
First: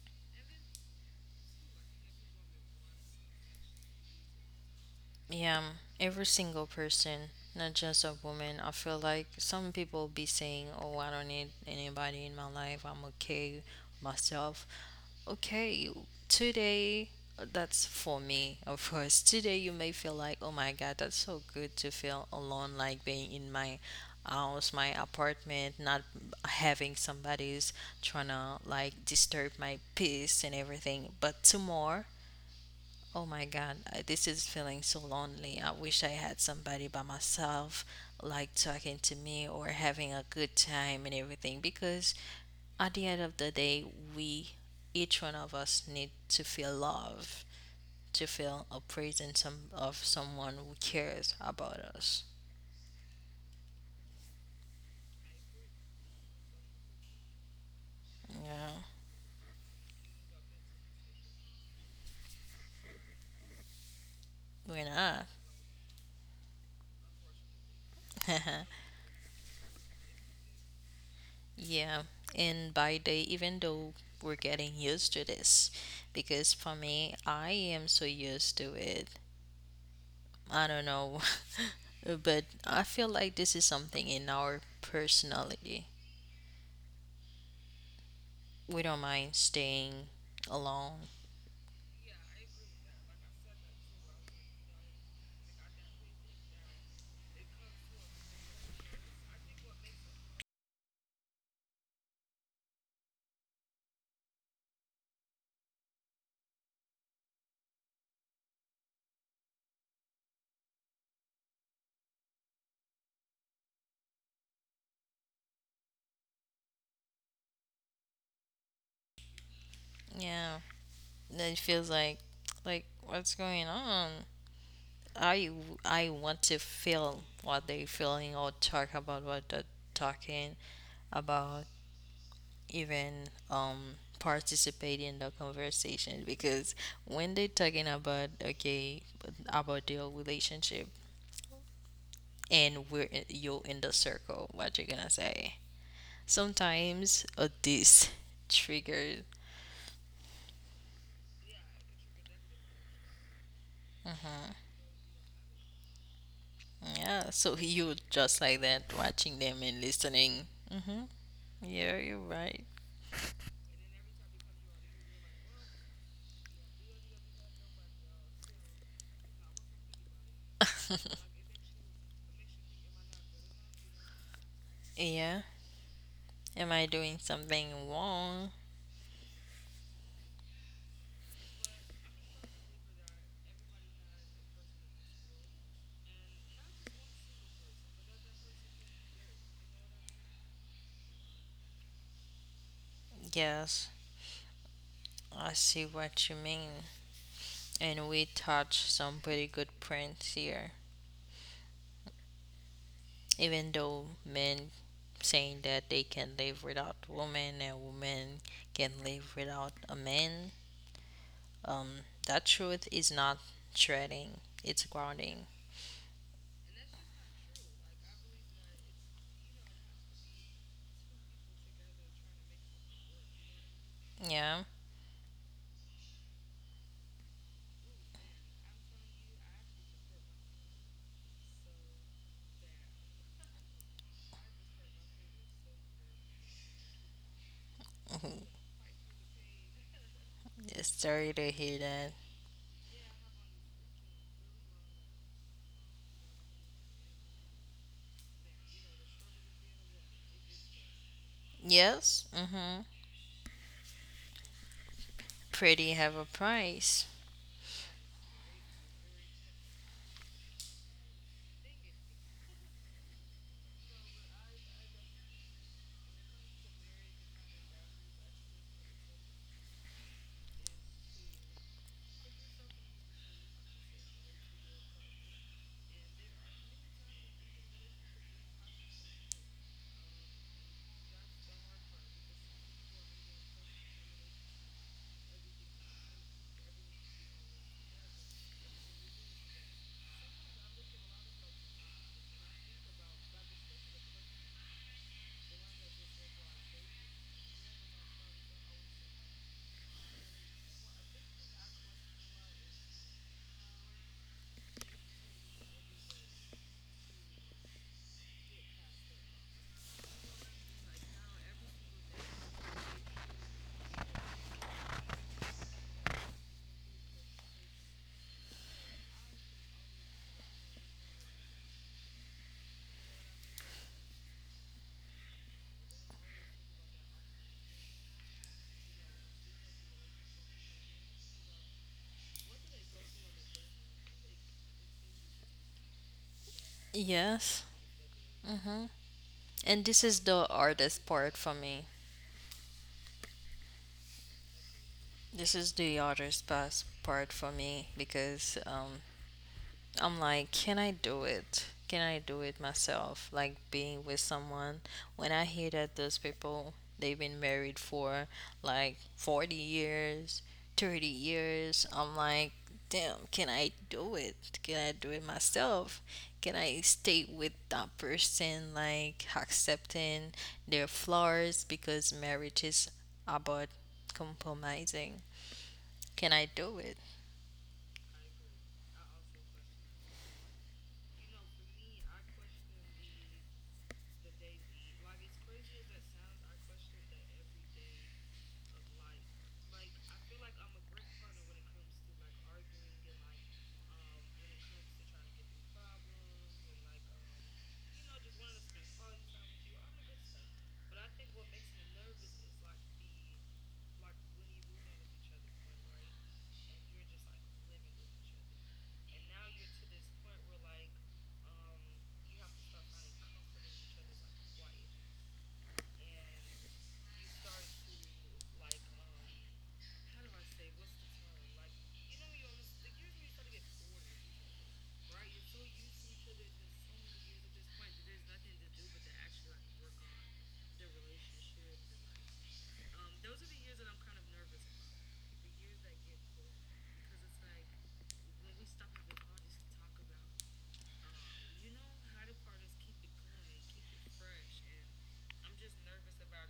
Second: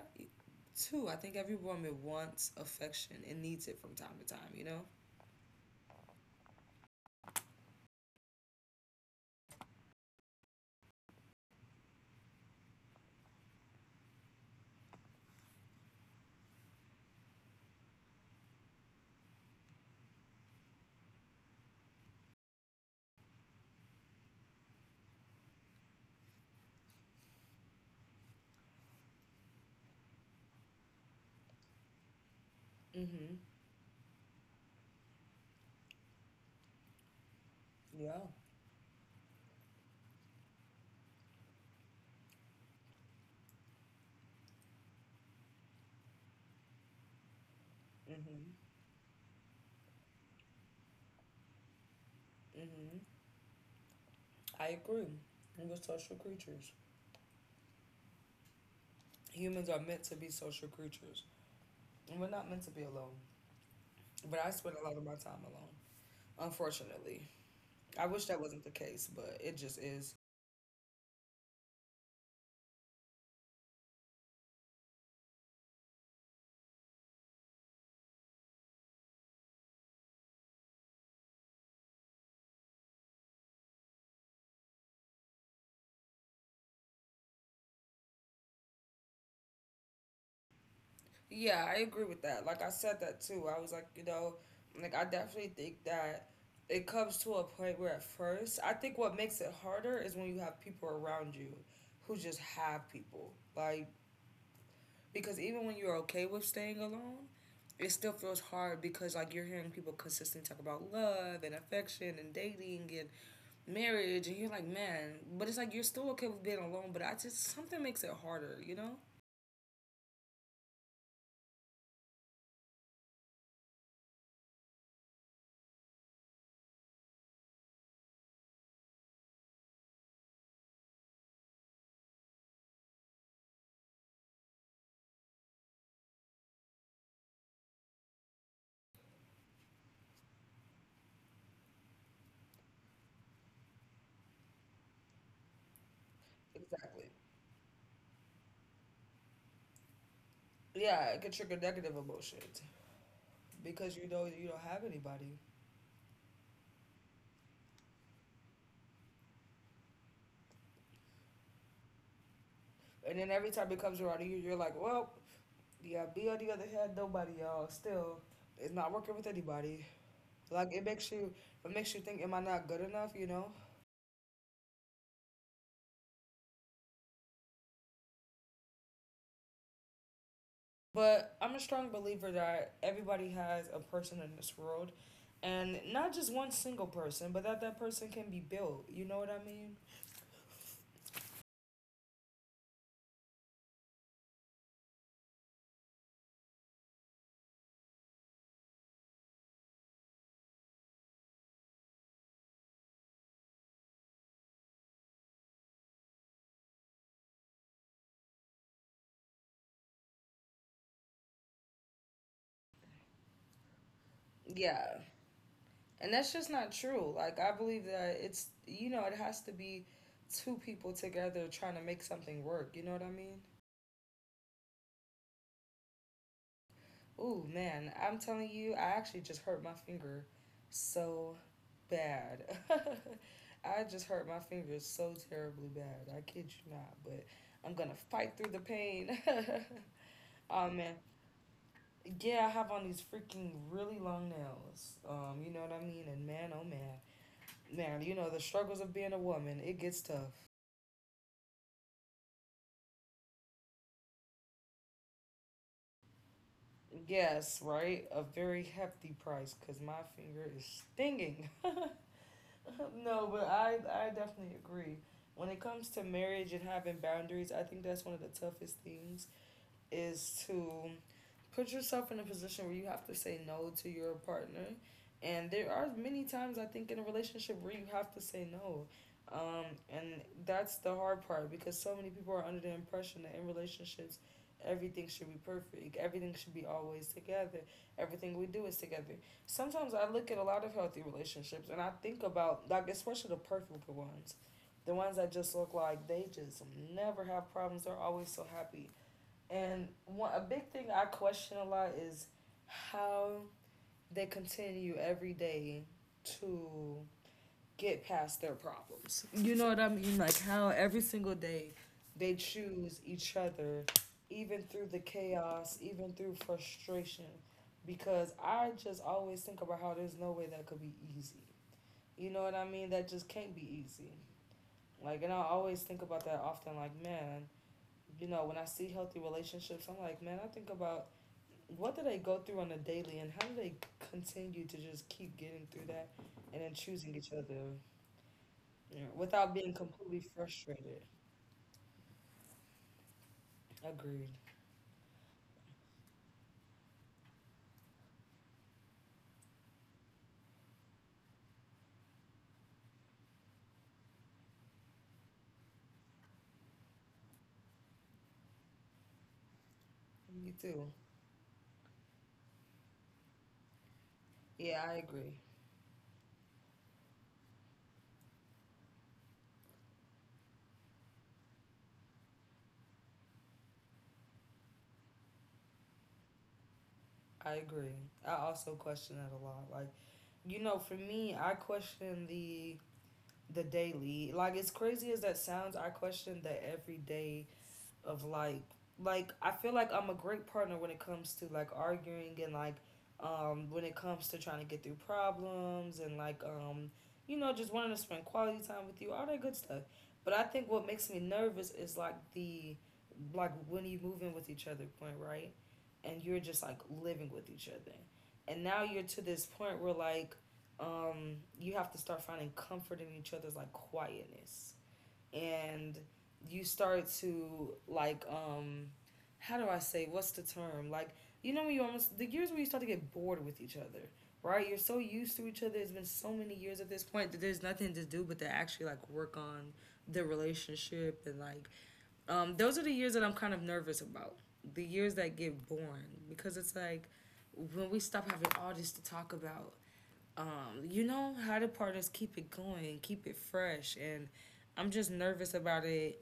S2: too, I think every woman wants affection and needs it from time to time, you know?
S1: Yeah, every single person, not just a woman. I feel like some people be saying, "Oh, I don't need anybody in my life. I'm okay with myself. Okay, today that's for me, of course. Today you may feel like, oh my God, that's so good to feel alone, like being in my house, my apartment, not having somebody's trying to like disturb my peace and everything. But tomorrow, oh my
S2: Mm-hmm.
S1: God, this is feeling so lonely. I wish I had somebody by myself, like
S2: Yeah.
S1: talking to me or having a good time and everything because at the end of the day, we, each one of us, need to feel love, to feel
S2: Mm-hmm.
S1: a presence of someone who cares about us.
S2: Mm-hmm. I agree. We're social creatures.
S1: Yeah,
S2: Humans are meant to be social creatures. And we're not meant to be alone. But I
S1: we're
S2: spend a lot
S1: not.
S2: of my time alone, unfortunately. I wish that wasn't the case, but it just is.
S1: Yeah, and by day, even though we're getting used to this, because for me, I am so used to it. I don't know, but I feel like this is something in our personality. We don't mind staying alone.
S2: Yeah, I agree with that. Like I said that too. I was like, you know, like I definitely think that it comes to a point where at first, I think what makes it harder is when you have people around you who just have people. Like because even when you're okay with staying alone, it still feels hard because like you're hearing people consistently talk about love and affection and dating and marriage and you're like, man, but it's like you're still okay with being alone, but I just, something makes it harder, you know?
S1: Yeah, then it feels like what's going on. I i want to feel what they feeling or talk about what they're talking about, even participate in the conversation because when they're talking about okay about their relationship and you're in the circle what you're gonna say sometimes
S2: Exactly.
S1: this triggered.
S2: Yeah, it could trigger negative emotions, because you know
S1: hmm
S2: you don't have anybody.
S1: yeah, so you're just like that watching them and listening. Hmm. Yeah, you're right.
S2: And then every time it comes around to you, you're like, well, yeah, be on the other hand, nobody, y'all. Still, it's not working with anybody. Like it makes you think, am I not good enough? You know.
S1: Yeah. Am I doing something wrong?
S2: But I'm a strong believer that everybody has a person in this world, and not just one single person, but that that person can be built. You know what I mean?
S1: Yes, I see what you mean. And we touch some pretty good prints here. Even though men saying that they can live without women and women can live without a man, um, that truth is not shredding, it's
S2: Yeah.
S1: grounding.
S2: And that's just not true. Like I believe that it's, you know, it has to be two people together trying to make something work, you know what I mean?
S1: Yeah,
S2: Ooh man, I'm telling you, I actually just hurt my finger so bad. I just hurt my finger so terribly bad. I kid you not, but I'm gonna
S1: mhm.
S2: fight through the pain. Oh
S1: It's
S2: man.
S1: sorry to hear that.
S2: Yeah, I have on these freaking really long nails. You know what I mean? And man, oh man. Man, you know the struggles of being a woman, it gets tough.
S1: Yes, mm-hmm. Pretty have a price.
S2: Yes, right? A very hefty price because my finger is stinging. No, but I definitely agree. When it comes to marriage and having boundaries, I think that's one of the toughest things is to put yourself in a position where you have to say no to your partner. And there are many times I think in a relationship where you have to say no. um, and that's the hard part, because so many people are under the impression that in relationships everything should be perfect, everything should be always together, everything we do is together. Sometimes I look at a lot of healthy relationships and I think about, like, especially the perfect ones, the ones that just look like they just never have problems, they're always so happy. And one, a big thing I question a lot is how they continue every day to get past their problems. You know what I mean? Like how every single day they choose each other, even through the chaos, even through frustration. Because I just always think about how there's no way that could be easy. You know what I mean? That just can't be easy. Like, and I always think about that often. Like, man, you know, when I see healthy relationships, I'm like, man, I think about what did I go through on a daily, and how did I continue to just keep getting through that, and then choosing each
S1: Yes,
S2: other,
S1: mm-hmm.
S2: you know, without
S1: And
S2: being
S1: this is the
S2: completely
S1: hardest
S2: frustrated?
S1: part for me.
S2: Agreed.
S1: This is the hardest part for me because I'm like, can I do it? Can I do it myself? Like being with someone. When I hear that those people, they've been married for like 40 years,
S2: Me
S1: 30
S2: too.
S1: years, I'm like, damn, can I do it? Can I
S2: Yeah,
S1: do
S2: I
S1: it
S2: agree.
S1: myself? Can I stay with that person, like accepting their flaws because marriage is about compromising? Can I do it?
S2: I agree. I also question that a lot. Like, you know, for me, I question the daily. Like, as crazy as that sounds, I question the everyday of like I feel like I'm a great partner when it comes to like arguing and like, when it comes to trying to get through problems and like, you know, just wanting to spend quality time with you, all that good stuff. But I think what makes me nervous is like the, like when you move in with each other point, right? And you're just like living with each other, and now you're to this point where like, you have to start finding comfort in each other's like quietness. And you start to, like, how do I say, what's the term? Like, you know, when you almost, the years where you start to get bored with each other, right? You're so used to each other. It's been so many years at this point that there's nothing to do but to actually like work on the relationship and like, those are the years that I'm kind of nervous about. The years that get boring, because it's like, when we stop having all this to talk about, you know, how the part is keep it going, keep it fresh, and I'm just nervous about it.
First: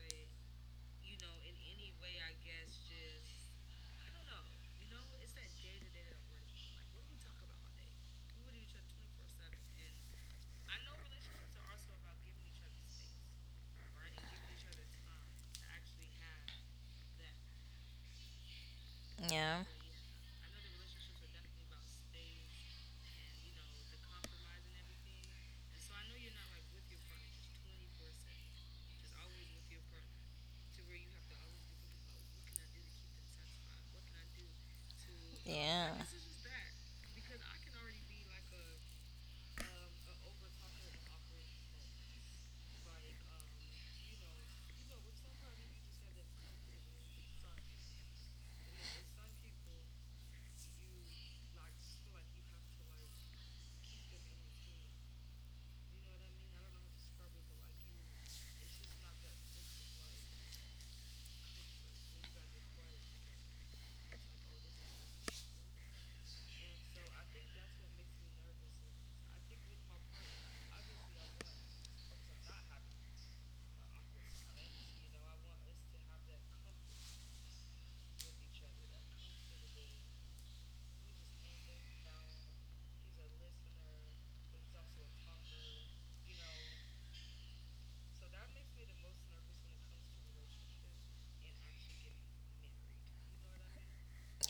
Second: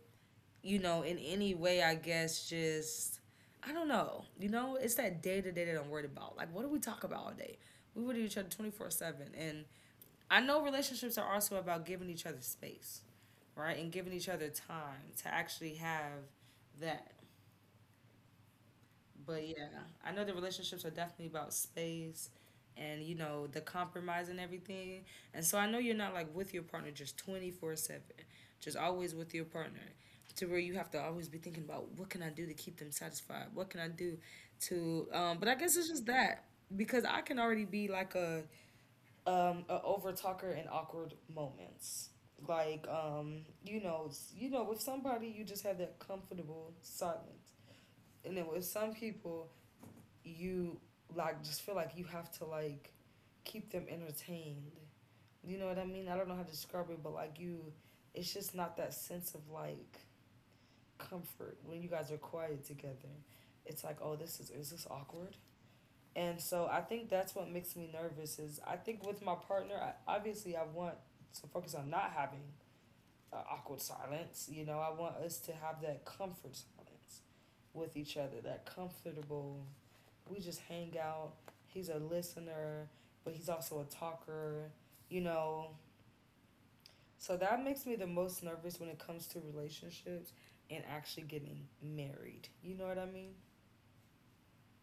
S2: You know, in any way, I guess just, I don't know. You know, it's that day to day that I'm worried about. Like, what do we talk about all day? We would each other 24/7, and I know relationships are also about giving each other space, right, and giving each other time to actually have that. But
S1: Yeah.
S2: yeah, I know the relationships are definitely about space and, you know, the compromise and everything. And so I know you're not like with your partner just 24/7, just always with your partner, to where you have to always be thinking about, what can I do to keep them satisfied? What can I do to, but I guess it's
S1: Yeah.
S2: just that. Because I can already be like a, a over talker in awkward moments. Like, you know, you know, with somebody you just have that comfortable silence. And then with some people you like just feel like you have to like keep them entertained. You know what I mean? I don't know how to describe it, but like you, it's just not that sense of like comfort when you guys are quiet together. It's like, oh, this is this awkward? And so I think that's what makes me nervous. Is I think with my partner, I, obviously I want to focus on not having awkward silence. You know, I want us to have that comfort silence with each other, that comfortable, we just hang out. He's a listener, but he's also a talker, you know. So that makes me the most nervous when it comes to relationships and actually getting married. You know what I mean?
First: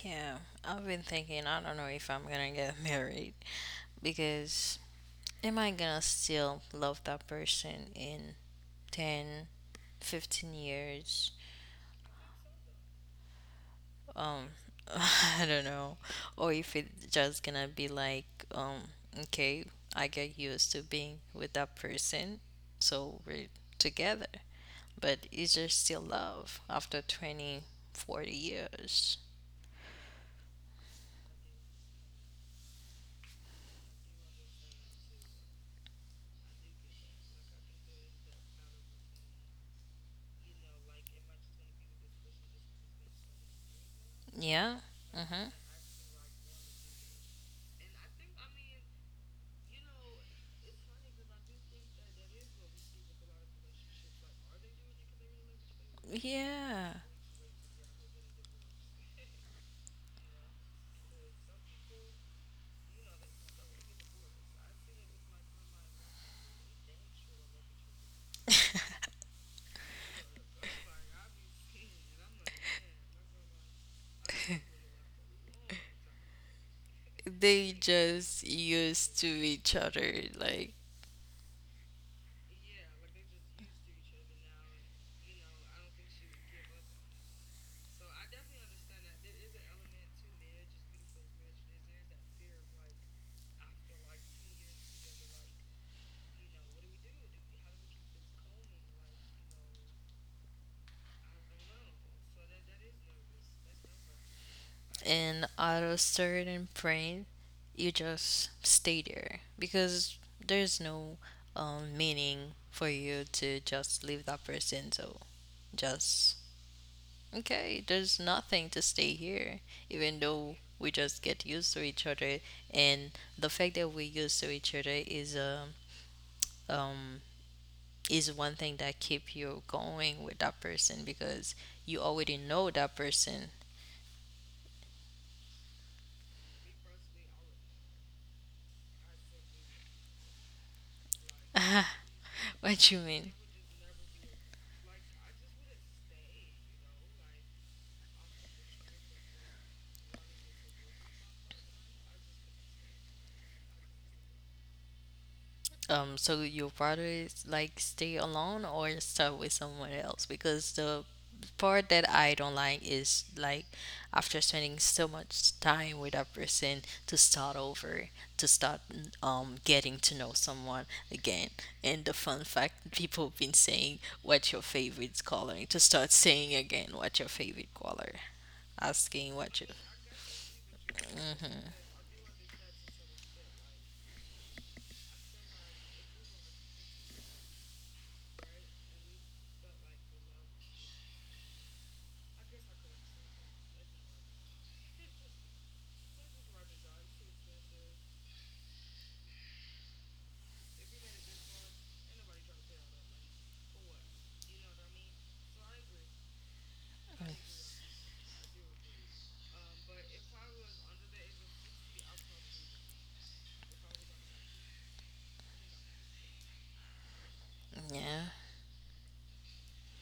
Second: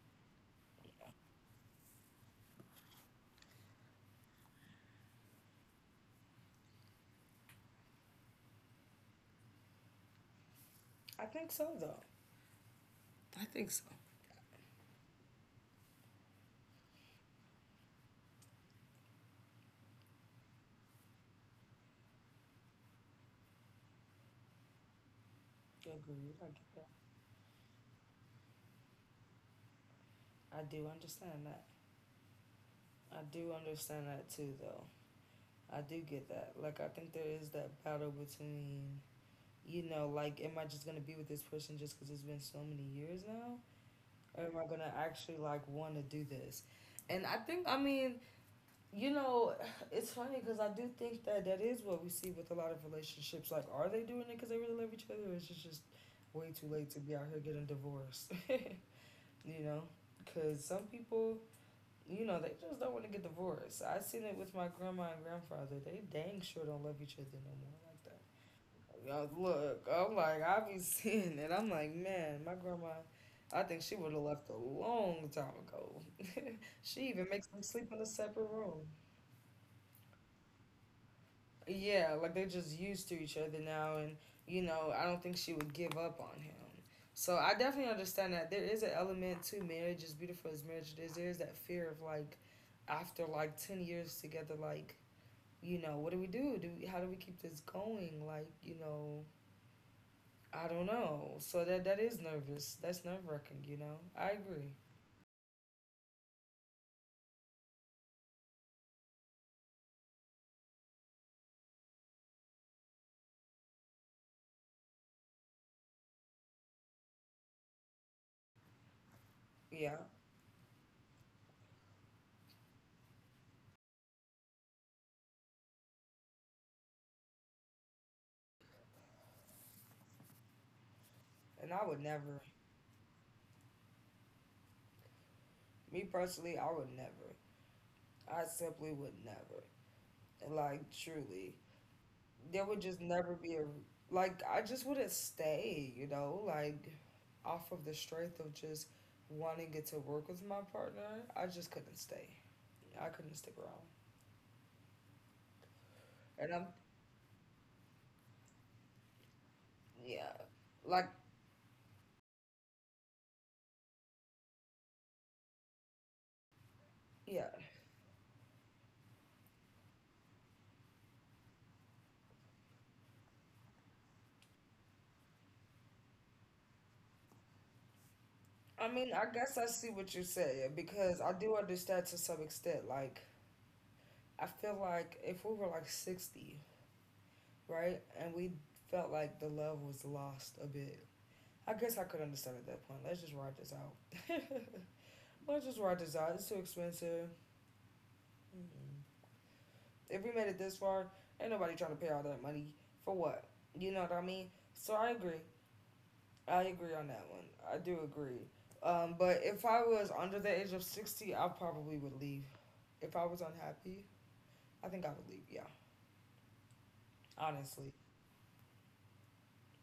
S1: Yeah, I've been thinking, I don't know if I'm gonna get married because am I gonna still love that person in 10, 15 years?
S2: I think so, though. I think so.
S1: um I don't know, or if it's just gonna be like, um, okay, I get used to being with that person, so we're together. But is there still
S2: Agreed.
S1: love
S2: I get
S1: after
S2: that.
S1: 20, 40 years?
S2: I do understand that. I do understand that too, though. I do get that. Like, I think there is that battle between, you know, like, am I just gonna be with this person just because it's been so many years now? Am
S1: Yeah?
S2: i gonna
S1: Mm-hmm.
S2: actually like want to do this? And I think, I mean, you know, it's funny because I do think that that is what we see with a lot of relationships. Like, are they doing it because they really love each other? Or is it just way too
S1: Yeah.
S2: late to be out here getting divorced? You know, because some people, you know, they just don't want to get divorced. I seen it with my grandma and grandfather. They dang sure don't love each other no more like that. Look, I'm like, I be seeing it. I'm like, man, my grandma, I think she would have left a long time ago. She even
S1: They
S2: makes them sleep in a
S1: just
S2: separate room.
S1: used to each other, like,
S2: Yeah, like they're just used to each other now, and you know, I don't think she would give up on him. So I definitely understand that there is an element to marriage, as beautiful as marriage it is. There is that fear of, like, after like 10 years together, like, you know, what do we do? How do we keep this going? Like, you know, I don't know. So that is nervous. That's nerve wracking, you know. I agree.
S1: in auto start and print, you just stay there because there's no meaning for you to just leave that person. So just okay, there's nothing to stay here, even
S2: Yeah.
S1: though we just get used to each other, and the fact that we're used to each other um is one thing that keep you going with that person because
S2: And
S1: you
S2: I would
S1: already
S2: never.
S1: know that person.
S2: Me personally, I would never. I simply would never. Like truly. There would
S1: What
S2: just
S1: you
S2: never
S1: mean?
S2: be a— like, I just wouldn't stay, you know, like off of the strength of just wanting it to work with my partner. I just couldn't stay. I couldn't stick around. And
S1: Um,
S2: I'm
S1: so you rather like stay alone or start with someone
S2: yeah.
S1: else? Because
S2: Like,
S1: the part that I don't like is like after spending so much time with a person to
S2: yeah.
S1: start over, to start getting to know someone again. And the fun fact, people have been saying what's your favorite color, to start saying again what's your favorite color,
S2: I mean, I
S1: asking
S2: guess
S1: what
S2: I
S1: you.
S2: see what you're saying because I do
S1: Hmm.
S2: understand to some extent. Like, I feel like if we were like 60, right, and we felt like the love was lost a bit, I guess I could understand at that point. Let's just ride this out. Let's just ride this out. It's too expensive. Mm-mm. If we made it this far, ain't nobody trying to pay all that money for what? You know what I mean? So I agree. I agree on that one. I do agree. But if I was under the age of 60, I probably would leave. If I was unhappy, I think I would leave. Yeah, honestly.
S1: Yeah,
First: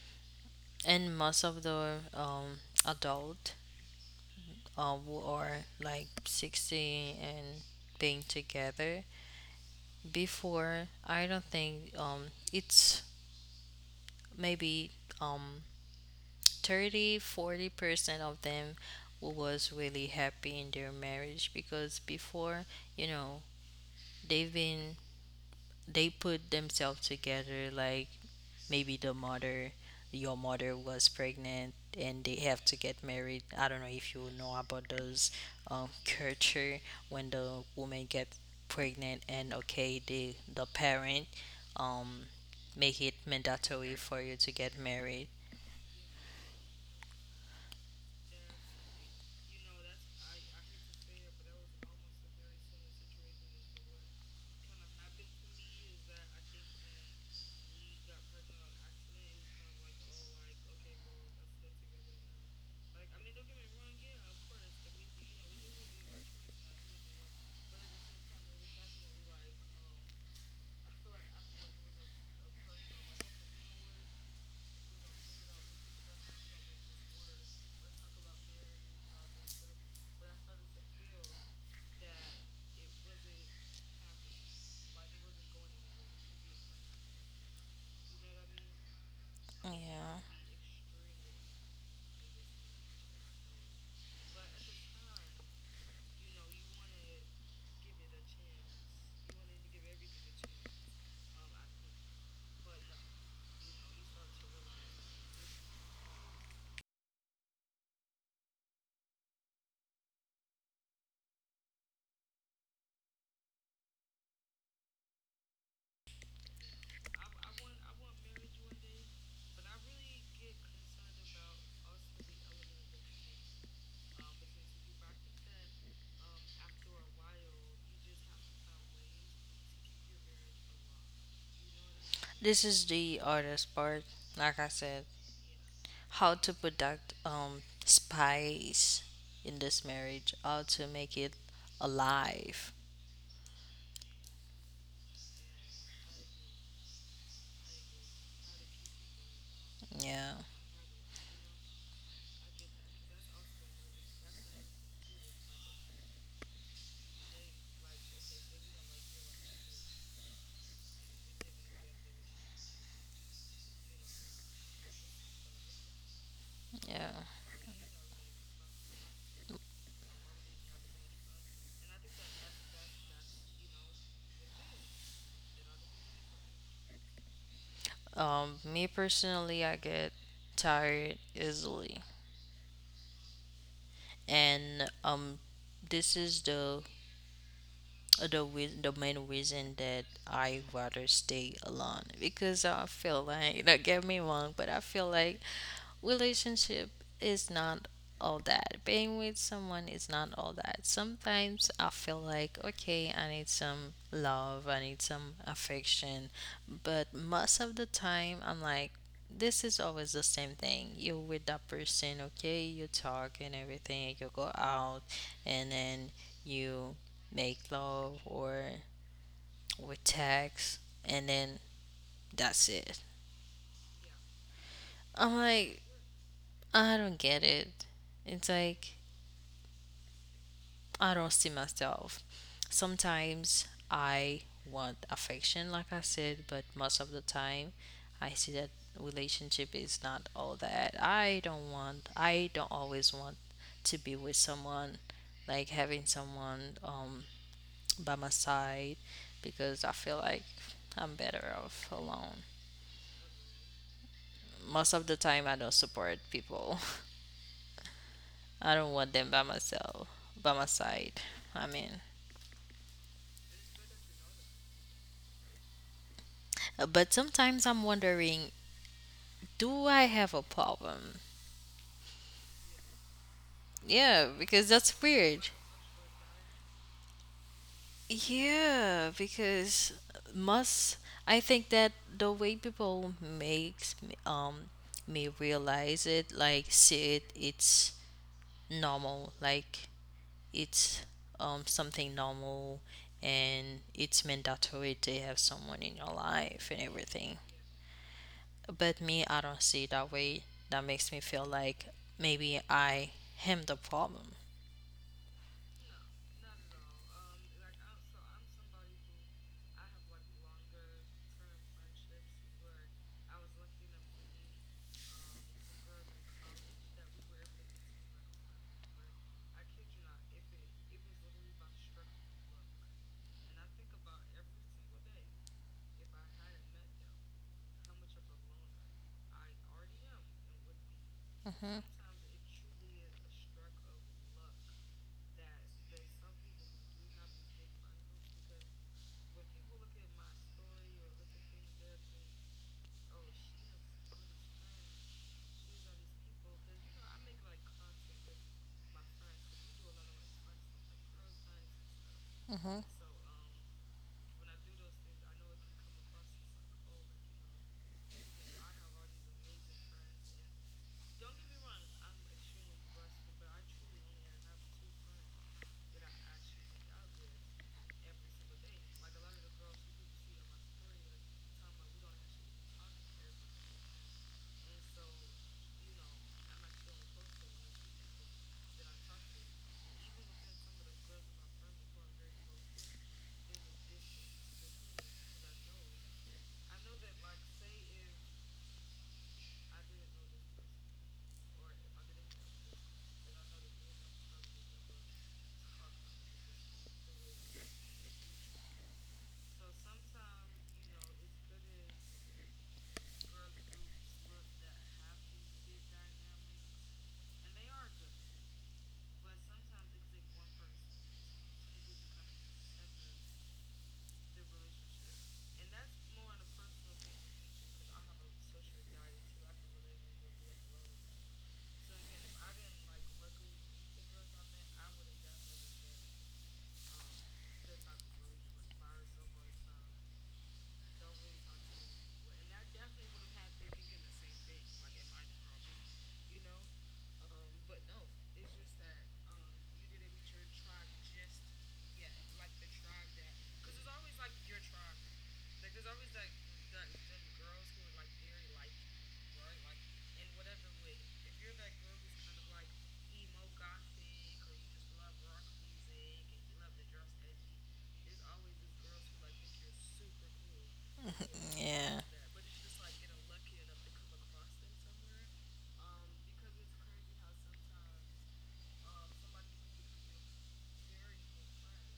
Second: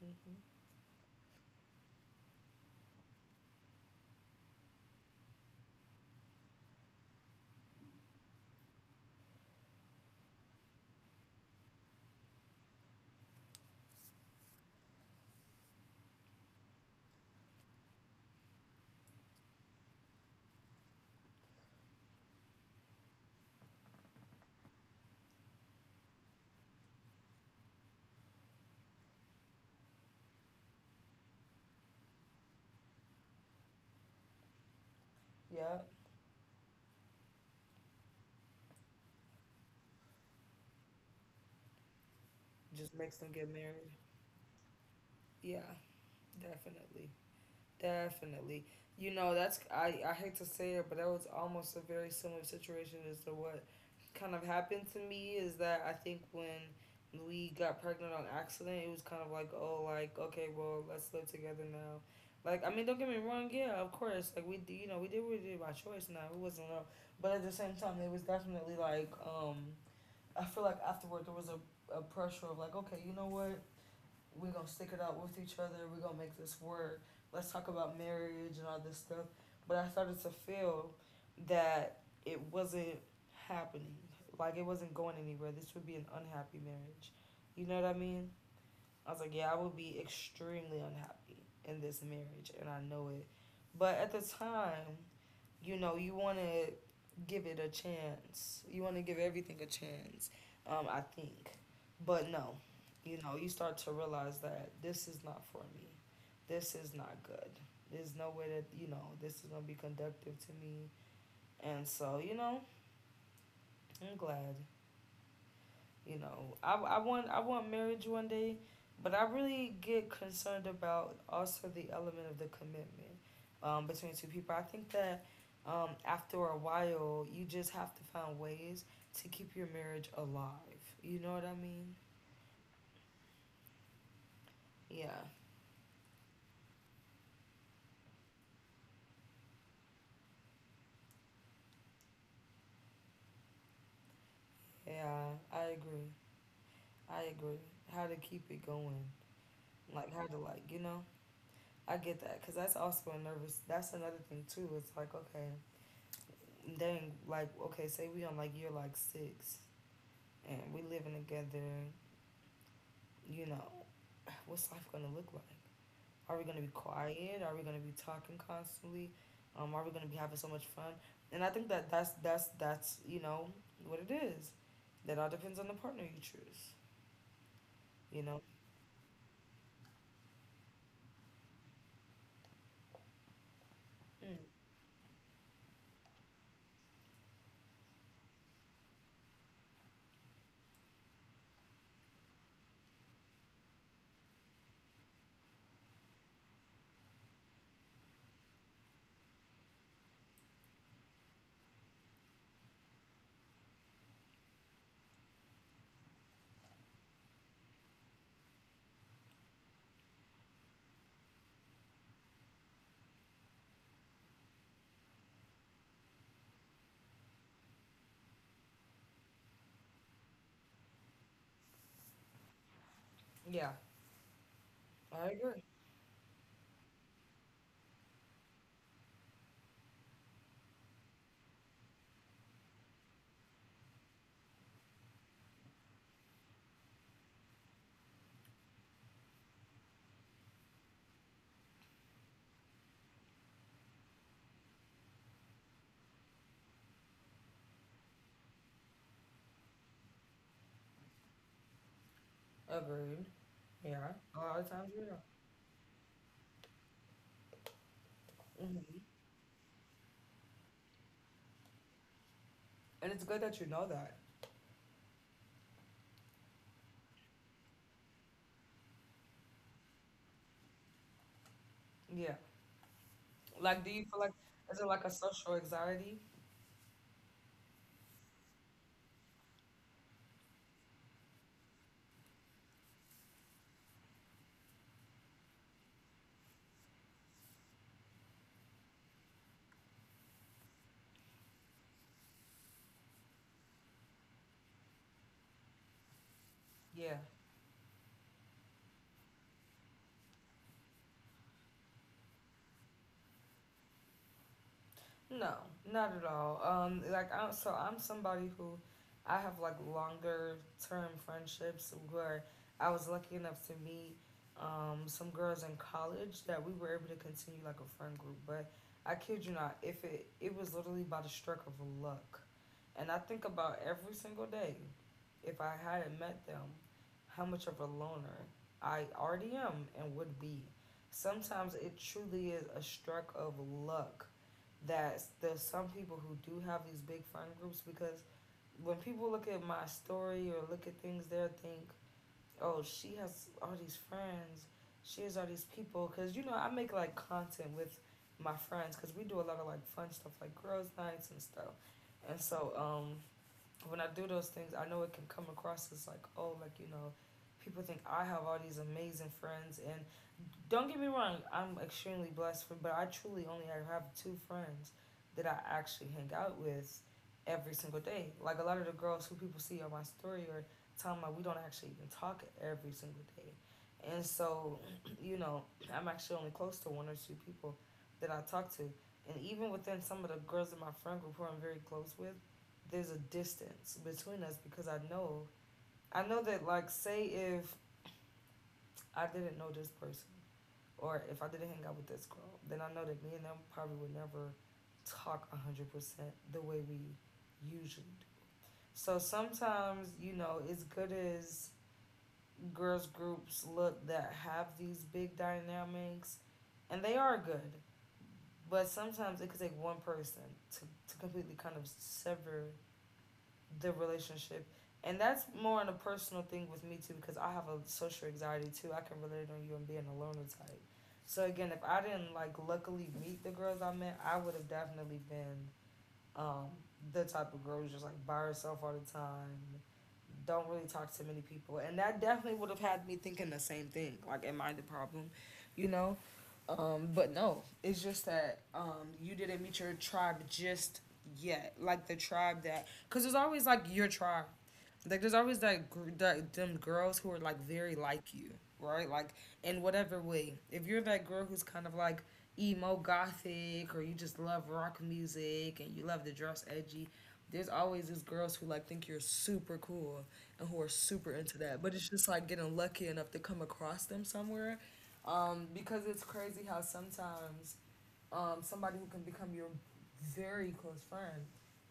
S2: Mm-hmm.
S1: and most of the adult who are like 60 and being together before, I don't think, it's maybe um, 30-40% of them who was really happy in their marriage because before you know they've been they put themselves together like maybe the mother your mother was pregnant and they have to get married. I don't know if you know about those
S2: Yeah,
S1: culture when the woman get pregnant and okay, the parent um make
S2: just
S1: it
S2: makes them get
S1: mandatory
S2: married.
S1: for you to get married.
S2: Yeah, definitely, definitely. You know, that's— I hate to say it, but that was almost a very similar situation as to what kind of happened to me, is that I think when we got pregnant on accident, it was kind of like, oh, like, okay, well, let's live together now. Like, I mean, don't get me wrong, yeah, of course, like we, you know, we did what we did by choice. Now it wasn't, but at the same time, it was definitely like, I feel like afterward there was a pressure of like, okay, you know what? We're gonna stick it out with each other. We're gonna make this work. Let's talk about marriage and all this stuff. But I started to feel that it wasn't happening. Like, it wasn't going anywhere. This would be an unhappy marriage. You know what I mean? I was like, yeah, I would be
S1: Yeah,
S2: extremely unhappy in this marriage, and I know it. But at the time, you know, you want to give it a chance. You want to give everything a chance, I think. But no, you know, you start to realize that this is not for me. This is not good. There's no way that, you know, this is going to be conductive to me. And so, you know, I'm glad. You know, I want marriage one day, but I really get concerned about also the element of the commitment between two people. I think that after a while, you just have to find ways to keep your marriage alive. You know what I mean?
S1: this is the hardest part, like I said,
S2: Yeah,
S1: how to protect spice in this marriage, how to make it alive.
S2: yeah, I agree. I agree. How to keep it going, like
S1: Yeah,
S2: how to, like, you know. I get that because that's also a nervous. That's another thing too. It's like, okay, dang, like okay, say we on like year like six. And we living together, you know, what's life gonna look like? Are we gonna be
S1: yeah.
S2: quiet? Are we gonna be talking constantly? Are we gonna be having so much fun? And I think that that's you know what it is. That all depends on the partner you choose. You know.
S1: Me personally, I get tired easily,
S2: Mm.
S1: and this is the main reason that I rather stay alone because I feel like, don't get me wrong, but I feel like relationship is not all that. Being with someone is not all that. Sometimes I feel like, okay, I need some love, I need some affection. But most of the time, I'm like, this is always the same thing. You're with that person, okay, you talk and everything, you go out, and then you make love or with text, and then that's it.
S2: Yeah,
S1: I'm
S2: I agree.
S1: like, I don't get it. It's like I don't see myself. Sometimes I want affection, like I said, but most of the time I see that relationship is not all that. I don't always want to be with someone, like having someone by my side, because I feel like I'm better off alone.
S2: Agreed. Yeah, a lot of
S1: Most
S2: times,
S1: of the
S2: yeah.
S1: time, I don't support people. I don't
S2: Hmm.
S1: want them by myself, by my side. I mean,
S2: And it's good that you know that.
S1: But sometimes I'm wondering, do I have a problem?
S2: Yeah. Like, do you
S1: Yeah,
S2: feel like,
S1: because
S2: is it
S1: that's
S2: like a
S1: weird.
S2: social anxiety?
S1: Yeah, because must I think that the way people makes me realize it, like see it, it's normal, like it's something normal, and it's mandatory to have someone in your life and
S2: Yeah.
S1: everything. But me, I don't see it that way. That makes me feel like maybe I am the problem.
S2: No, not at all. Like, I'm somebody who— I have like longer term friendships where I was lucky enough to meet some girls in college that we were able to continue like a friend group. But I kid you not, if it was literally by the stroke of luck, and I think about every single day, if I hadn't met them, how much of a loner I already am and would be. Sometimes it truly is a stroke of luck that there's some people who do have these big friend groups, because when people look at my story or look at things, they'll think, oh, she has all these friends. She has all these people. Because, you know, I make like content with my friends because we do a lot of like fun stuff like girls' nights and stuff. And so,
S1: Mm-hmm.
S2: when I do those things, I know it can come across as like, oh, like, you know, people think I have all these amazing friends. And don't get me wrong, I'm extremely blessed, for, but I truly only have 2 friends that I actually hang out with every single day. Like a lot of the girls who people see on my story or tell me, we don't actually even talk every single day. And so, you know, I'm actually only close to 1 or 2 people that I talk to. And even within some of the girls in my friend group who I'm very close with,
S1: I.
S2: there's a distance between us because I know that, like, say if I didn't know this person or if I didn't hang out with this girl, then I know that me and them probably would never talk 100% the way we usually do. So sometimes, you know, as good as girls groups look that have these big dynamics, and they are good. But sometimes it could take one person to completely kind of sever the relationship. And that's more on a personal thing with me too, because I have a social anxiety too. I can relate on you and being a loner type. So again, if I didn't like luckily meet the girls I met, I would have definitely been um, the type of girl who's just like by herself all the time, don't really talk to many people, and that definitely would have had me thinking the same thing. Like, am I the problem? You know. But no, it's just that, you didn't meet your tribe just yet. Like the tribe that— because it's always like your tribe, like there's always that them girls who are like very like you, right? Like, in whatever way. If you're that girl who's kind of like emo gothic, or you just love rock music and you love to dress edgy, there's always these girls who like think you're super cool and who are super into that.
S1: Yeah.
S2: But it's just like getting lucky enough to come across them somewhere. Because it's crazy how sometimes somebody who can become your very close friend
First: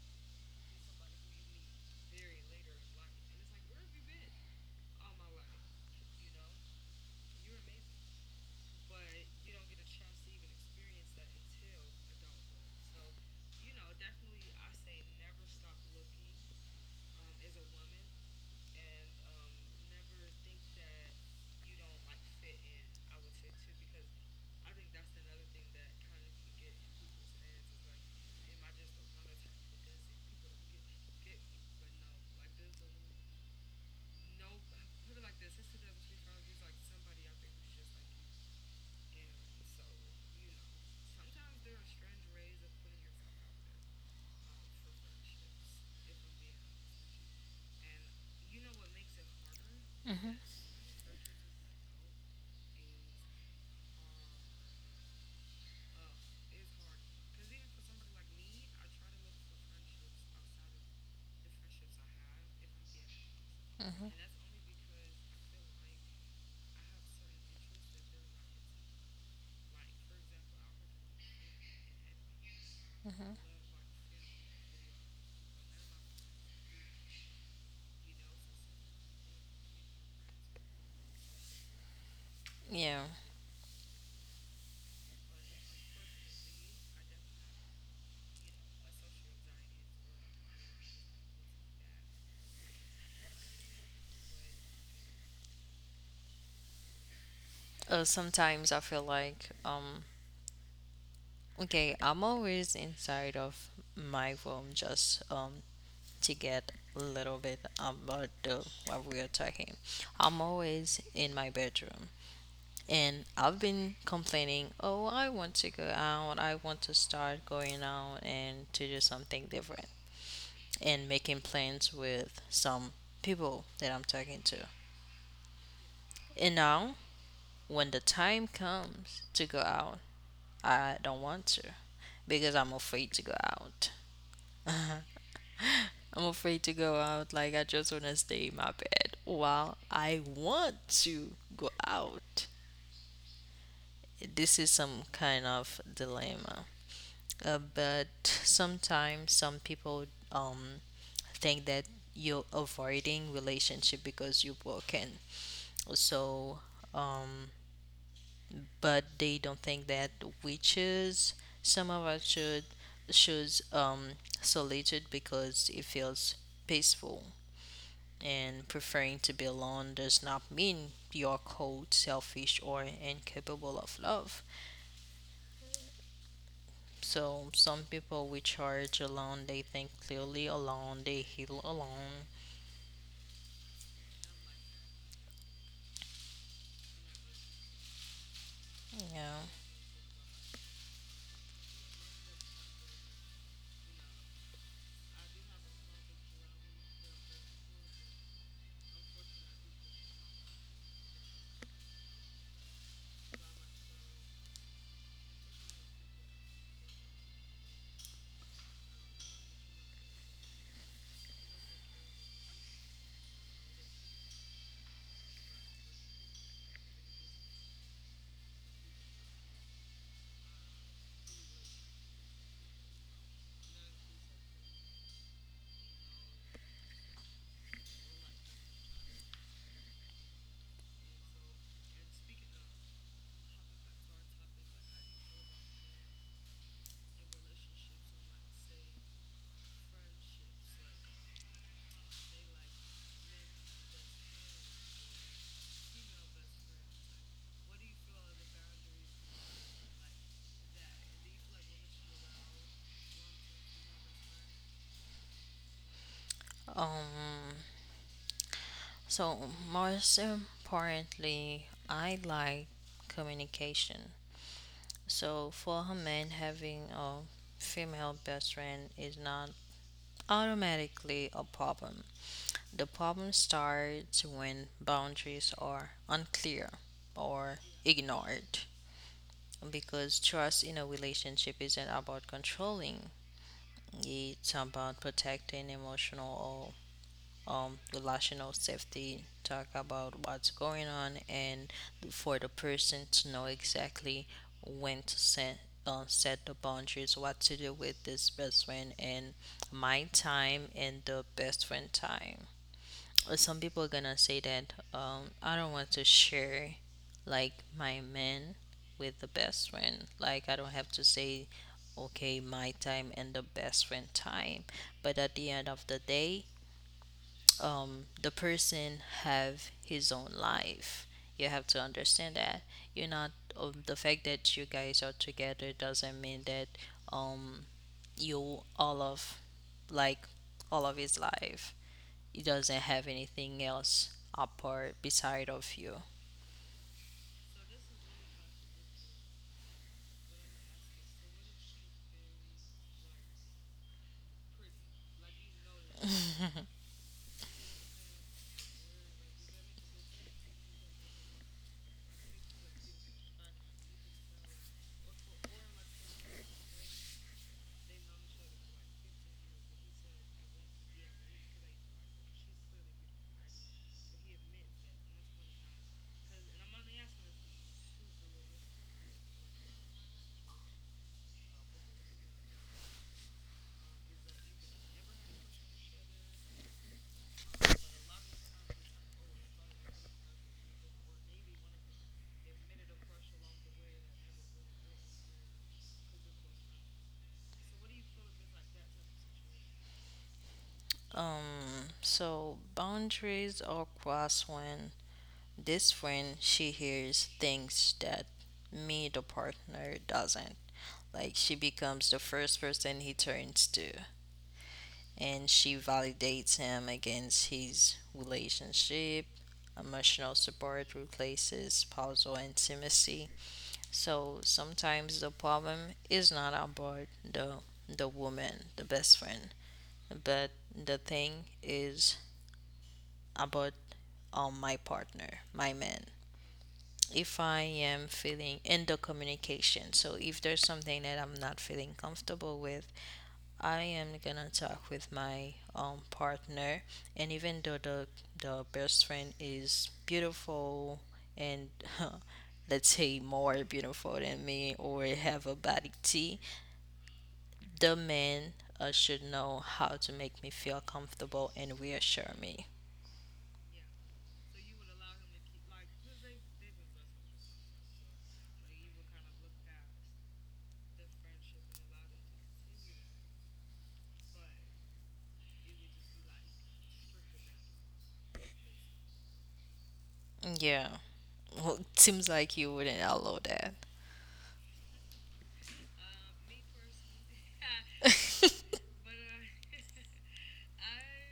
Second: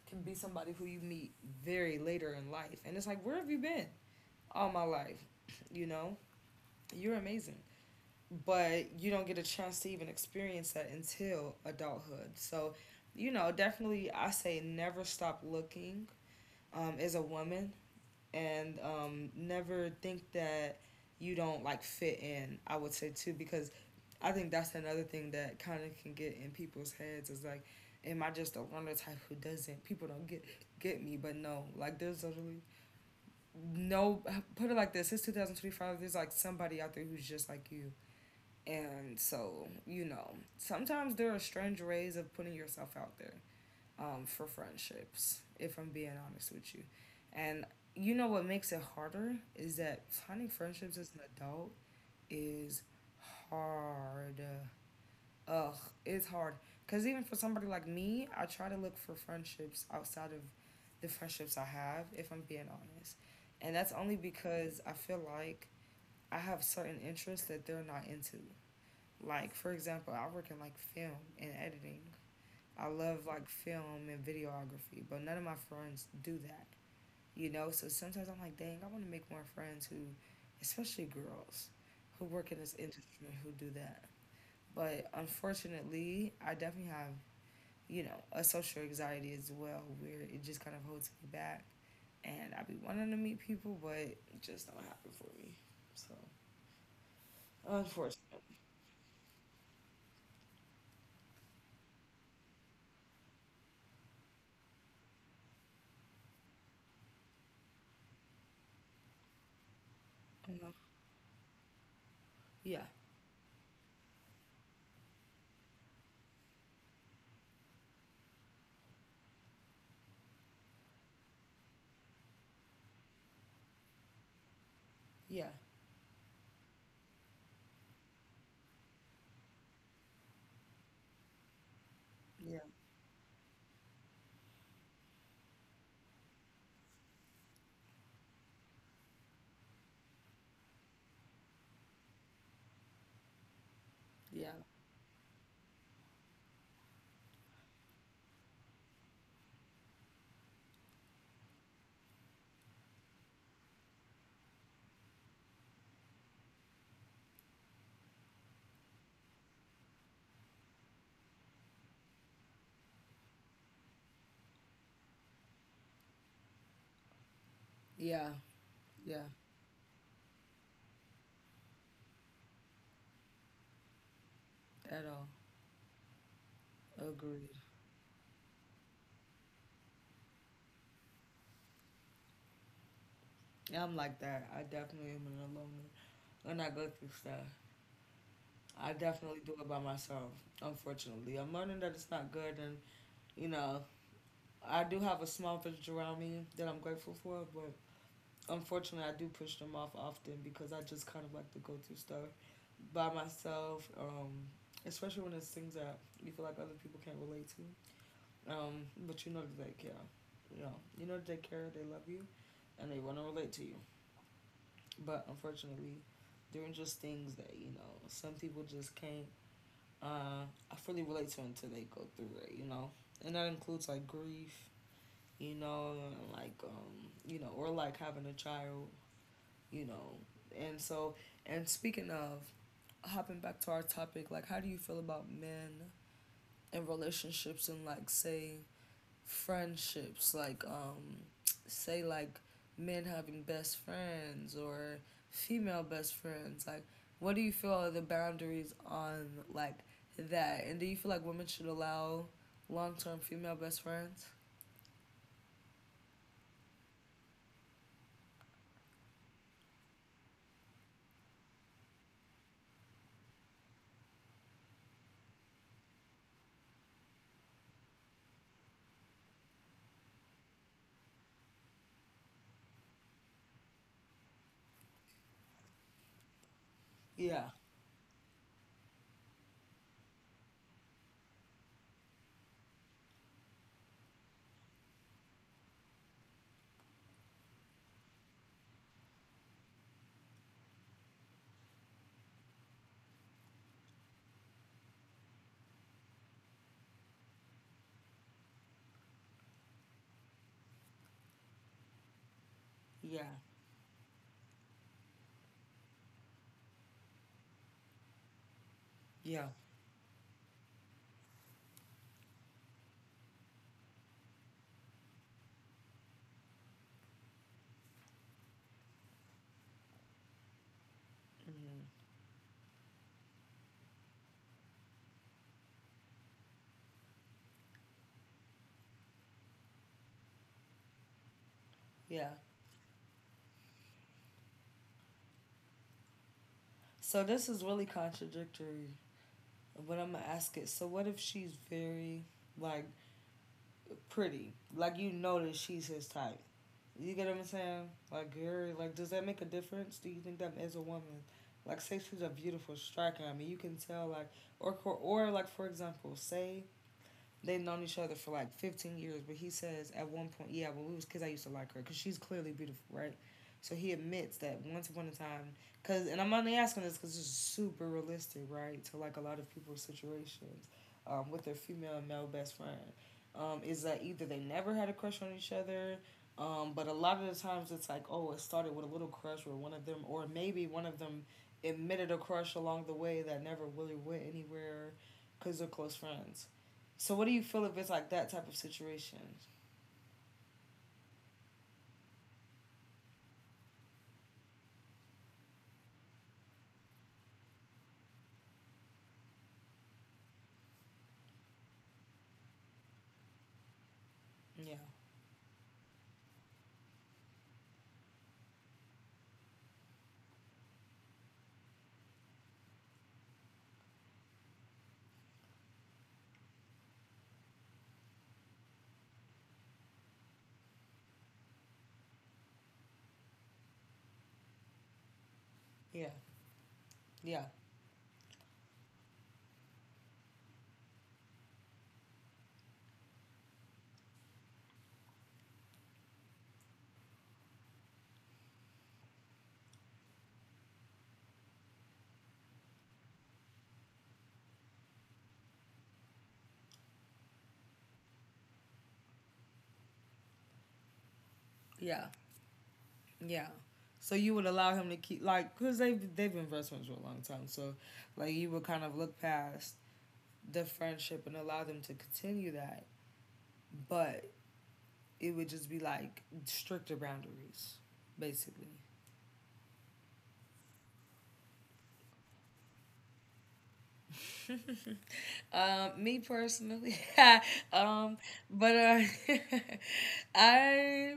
S2: can be somebody who you meet very later in life. And it's like, where have you been all my life? You know, you're amazing. But you don't get a chance to even experience that until adulthood. So, you know, definitely I say never stop looking, as a woman, and never think that you don't like fit in. I would say too, because I think that's another thing that kind of can get in people's heads, is like, am I just a runner type who doesn't— people don't get me, but no, like there's literally no. Put it like this: it's 2025, there's like somebody out there who's just like you, and so you know sometimes there are strange ways of putting yourself out there, for friendships, if I'm being honest with you. And you know what makes it harder is that
S1: Mhm.
S2: finding friendships as an adult is hard. Ugh, it's hard. Because even for somebody like me, I try to look for friendships outside of the friendships I have, if I'm being honest. And that's
S1: Mm-hmm.
S2: only because I feel like I have certain interests that they're not into. Like, for example, I work in like film and editing. I love
S1: Mm-hmm.
S2: like film and videography, but none of my friends do that, you know? So sometimes I'm like, dang, I want to make more friends who— especially girls, who work in this
S1: Yeah.
S2: industry who do that. But unfortunately, I definitely have, you know, a social anxiety as well, where it just kind of holds me back. And I be wanting to meet people, but it just don't happen for me. So unfortunate.
S1: Sometimes I feel like, okay, I'm always inside of my room just to get a little bit about the, what we are talking. I'm
S2: You know?
S1: always in my bedroom.
S2: Yeah,
S1: And I've been complaining, oh, I want to go out, I want to start going out and to do something different and making plans with some people that I'm talking to.
S2: yeah,
S1: And now, when the time comes to go out, I don't want to because
S2: yeah,
S1: I'm afraid to go out. I'm afraid to go out, like, I just want to stay in my bed while I want to go out.
S2: yeah,
S1: This is some kind of dilemma. But sometimes some people um, think that you're avoiding relationship because you're broken. So, um, but they don't think that witches, some of us should choose solitude because it feels peaceful.
S2: yeah,
S1: And preferring
S2: yeah,
S1: to be alone does not mean you're cold, selfish, or incapable of love.
S2: at all.
S1: So
S2: Agree.
S1: some people we charge alone, they think clearly alone, they heal alone.
S2: Yeah, I'm like that. I definitely am an loner. When I go through stuff, I
S1: Yeah.
S2: definitely do it by myself, unfortunately. I'm learning that it's not good, and, you know, I do have a small village around me that I'm grateful for, but unfortunately, I do push them off often because I just kind of like to go through stuff by myself, especially when it's things that you feel like other people can't relate to. But you know that they care. You know that they care, they love you, and they want to relate to you. But unfortunately, there are just things that some people just can't I fully relate to until they go through it. And that includes like grief, and like or like having a child, you know. And so and speaking of hopping back to our topic, like how do you feel about men and relationships and like say friendships like say like men having best friends or female best friends, like what do you feel are the boundaries on like that, and do you feel like women should allow long-term female best friends?
S1: Um so most importantly, I like communication. So for a man having a female best friend is not automatically a problem. The problem starts when boundaries are unclear
S2: Yeah.
S1: or ignored because trust in a relationship isn't about controlling. It's about protecting emotional or relational safety. Talk about what's going on and for the person to know exactly when to set the boundaries, what to do with this best friend and my time and the best friend time.
S2: Yeah,
S1: Some people are gonna say that I don't want to share like my man with the
S2: yeah,
S1: best friend. Like I don't have to say, okay, my time and the best friend time. But at the end of the day, the person have his own life. You have to
S2: mm-hmm.
S1: understand that you're not. The fact that you guys are together doesn't mean that um, you like all of his life.
S2: Yeah,
S1: He doesn't have anything else apart beside of you.
S2: so this is really contradictory, but I'm gonna ask it. So what if she's very, like, pretty? Like you notice she's his type. You get what I'm saying? Like, Gary, like, does that make a difference? Do you think that as a woman, like, say she's a beautiful striker. I mean, you can tell, like, or or like for example, say they've known each other for like 15 years, but he says at one point, yeah, when we was kids I used to like her because she's clearly beautiful, right? So he admits that once upon a time, because, and I'm only asking this because it's super realistic, right, to like a lot of people's situations, with their female and male best friend, is that either they never had a crush on each other, but a lot of the times it's like, oh, it started with a little crush or one of them, or maybe one of them admitted a crush along the way that never really went anywhere because they're close friends. So what do you feel if it's like that type of situation?
S1: So boundaries are crossed when this friend she hears things that me the partner doesn't. Like she becomes the first person he turns to,
S2: Yeah,
S1: and she validates him against his relationship. Emotional support replaces spousal intimacy. So sometimes the problem is not about the woman, the best friend, but the thing is about my partner, my man.
S2: yeah,
S1: If
S2: yeah,
S1: I am feeling in the communication, so if there's something that I'm not feeling comfortable with, I am gonna talk with my partner, and even though the best friend is beautiful and let's say more beautiful than me or have a body T, the man should know how to make me feel comfortable and
S2: yeah,
S1: reassure me.
S2: yeah. So you would allow him to keep, like, because they have, they've been best friends for a long time. So like you would kind of look past the friendship and allow them to continue that, but it would just be like stricter boundaries, basically.
S1: Yeah, well, it seems like you wouldn't allow that.
S2: Me personally, um, but I,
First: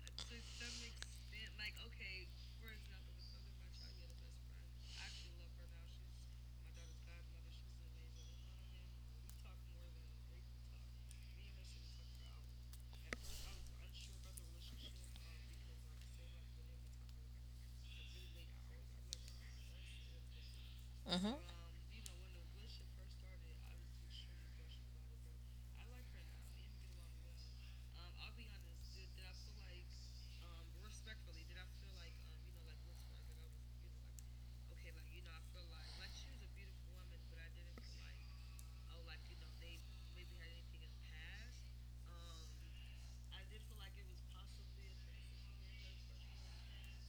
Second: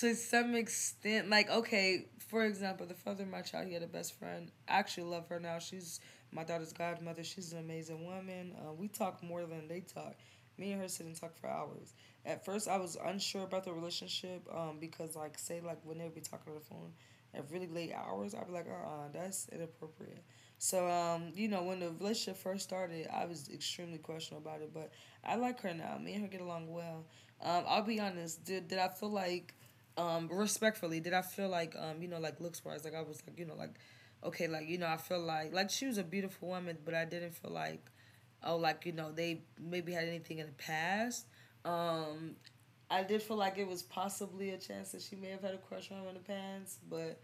S2: to some extent, like okay, for example, the father of my child, he had a best friend. I actually love her now. She's my daughter's godmother. She's an amazing woman. We talk more than they talk. Me and her sit and talk for hours. At first, I was unsure about the relationship because, like, say, like when they would be talking on the phone at really late hours, I'd be like, uh, that's inappropriate. So,
S1: Hmm.
S2: you know, when the relationship first started, I was extremely questionable about it, but I like her now. Me and her get along well. I'll be honest. Did I feel like, um, respectfully, did I feel like, um, you know, like looks wise, like I was like, you know, like okay, like, you know, I feel like, she was a beautiful woman, but I didn't feel like, oh, like you know they maybe had anything in the past. Um, I did feel like it was possibly a chance that she may have had a crush on him in the past, but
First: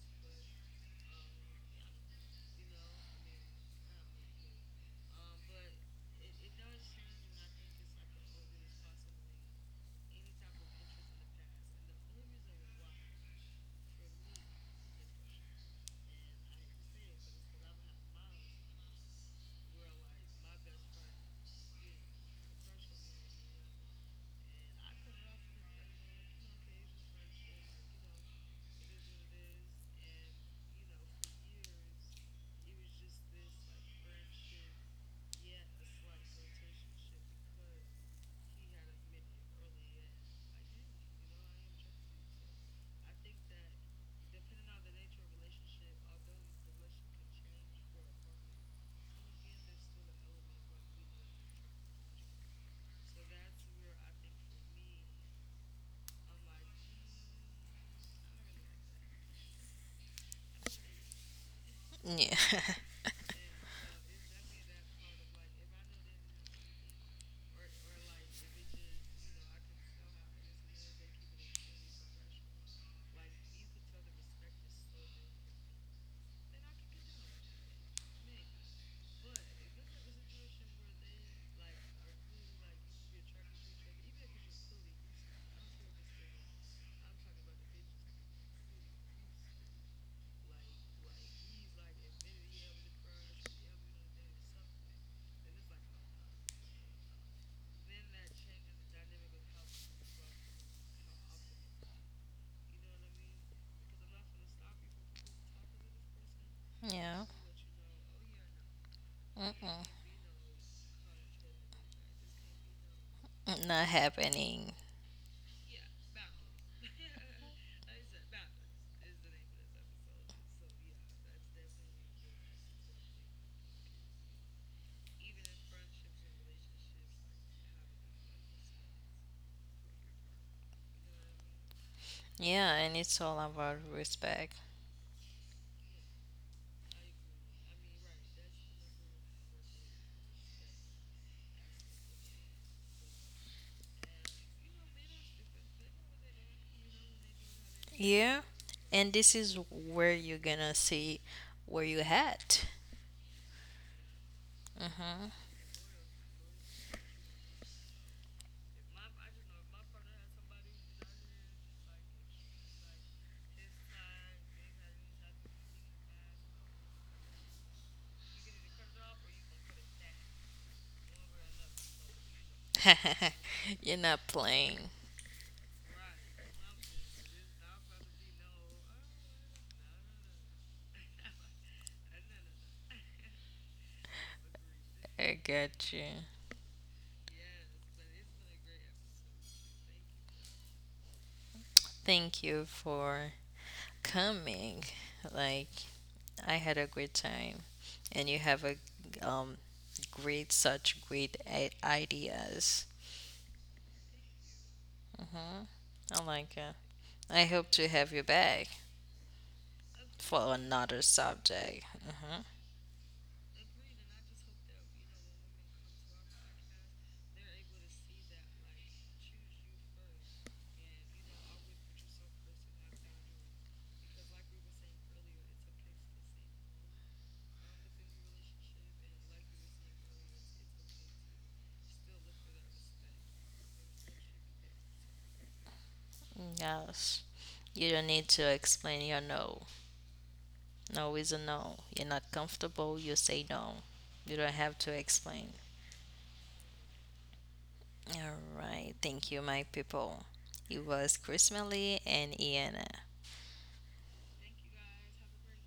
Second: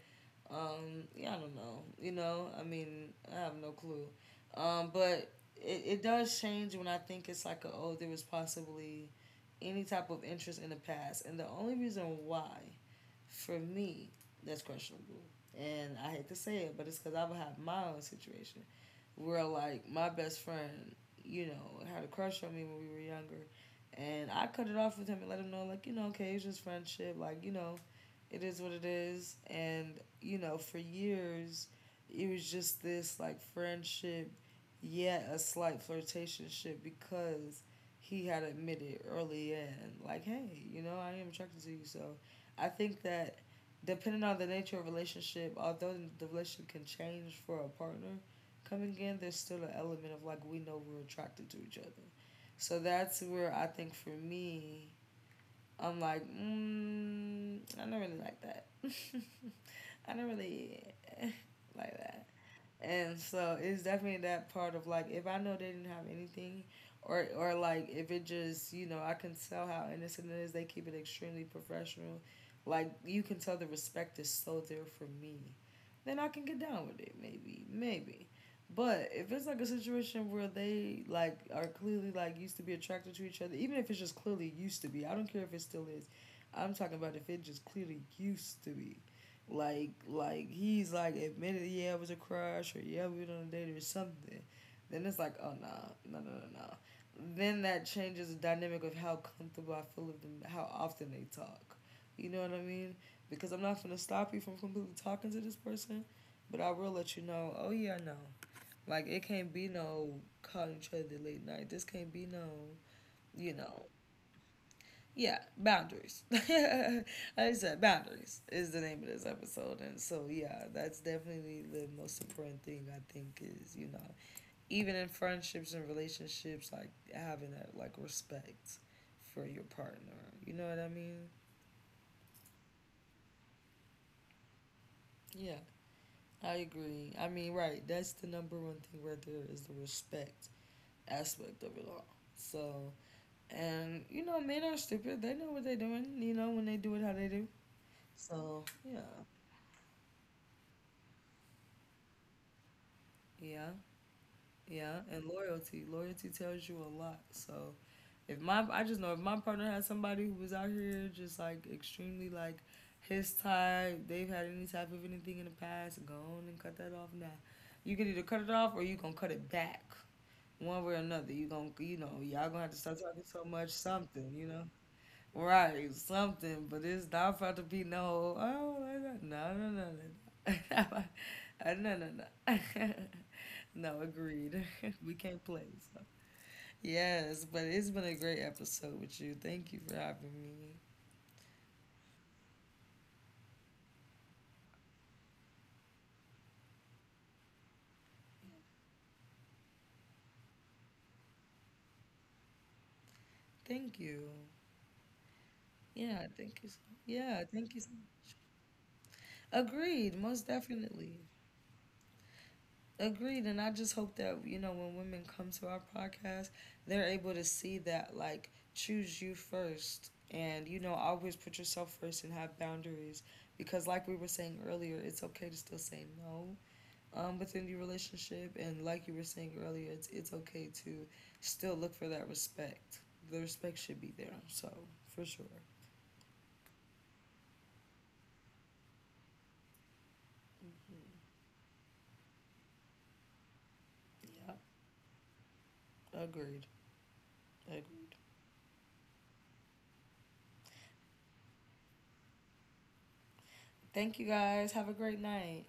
S2: um, yeah, I don't know, you know, I mean, I have no clue, um, but it does change when I think it's like a, oh, there was possibly any type of interest in the past. And the only reason why, for me, that's questionable. And I hate to say it, but it's because I would have my own situation where, like, my best friend, you know, had a crush on me when we were younger. And I cut it off with him and let him know, like, you know, okay, it's just friendship. Like, you know, it is what it is. And, you know, for years, it was just this like friendship, yet a slight flirtationship because he had admitted early in, like, hey, you know, I am attracted to you. So I think that depending on the nature of relationship, although the relationship can change for a partner coming in, there's still an element of like we know we're attracted to each other. So that's where I think for me, I'm like, mm, I don't really like that. I don't really like that.
S1: Yeah.
S2: And so it's definitely that part of like if I know they didn't have anything, or like if it just, you know, I can tell how innocent it is, they keep it extremely professional. Like you can tell the respect is so there for me, then I can get down with it. Maybe, maybe. But if it's like a situation where they like are clearly like used to be attracted to each other, even if it's just clearly used to be, I don't care if it still is. I'm talking about if it just clearly used to be. Like he's like admitted, yeah, it was a crush, or yeah, we were on a date or something. Then it's like, oh no, no no no no. Then that changes the dynamic of how comfortable I feel with them, how often they talk. You know what I mean? Because I'm not gonna stop you from completely talking to this person, but I will let
S1: Yeah.
S2: you know. Oh yeah, no. Like it can't be
S1: Mm-mm.
S2: no calling each other late night. This can't be no, you
S1: Not
S2: know.
S1: happening.
S2: Yeah, boundaries. I just said boundaries is the name of this episode, and so yeah, that's definitely the most important thing, I think, is you know, even in friendships and relationships, like having that like respect for your partner. You know what I mean?
S1: Yeah, and it's all about respect.
S2: Yeah. I agree. I mean, right. That's the number one thing right there is the respect aspect of it all. So, and you know, men are stupid. They know what they're doing. You know, when they do it, how they do.
S1: Yeah.
S2: So, yeah,
S1: And this is where you're gonna see where you at.
S2: yeah, yeah.
S1: Mm-hmm.
S2: And loyalty. Loyalty tells you a lot. So, if my, I just know if my partner had somebody who was out here just like extremely like his type, they've had any type of anything in the past, go on and cut that off now. You can either cut it off or you gonna cut it back. One way or another. You gonna, you know, y'all gonna have to stop talking so much.
S1: You're not
S2: Something,
S1: playing.
S2: right? Something, but it's not about to be no. Oh, no, no, no, no, no, uh, no, no, no. No, agreed. We
S1: I
S2: can't play.
S1: got you.
S2: So. Yes, but it's been a great episode with you. Thank you for having me.
S1: Thank you for coming. Like, I had a great time, and you have a um, great, such great ideas.
S2: Thank you.
S1: Hmm. I
S2: Yeah,
S1: like
S2: thank
S1: it.
S2: you. So,
S1: I
S2: yeah,
S1: hope
S2: thank
S1: to
S2: you so
S1: have you
S2: much.
S1: back
S2: Agreed,
S1: for
S2: most
S1: another
S2: definitely.
S1: subject. Hmm.
S2: Agreed, and I just hope that you know when women come to our podcast, they're able to see that like choose you first, and you know always put yourself first and have boundaries because like we were saying earlier, it's okay to still say no within your relationship, and like you were saying earlier, it's okay to still look for that respect. The respect should be there, so for sure.
S1: Yes. You don't need to explain your no. No is a no. You're not comfortable, you say no. You
S2: Yeah,
S1: don't have to explain.
S2: agreed, agreed.
S1: All right. Thank you, my people. It was Chris Melly and Iana.
S2: Thank you guys. Have a great night.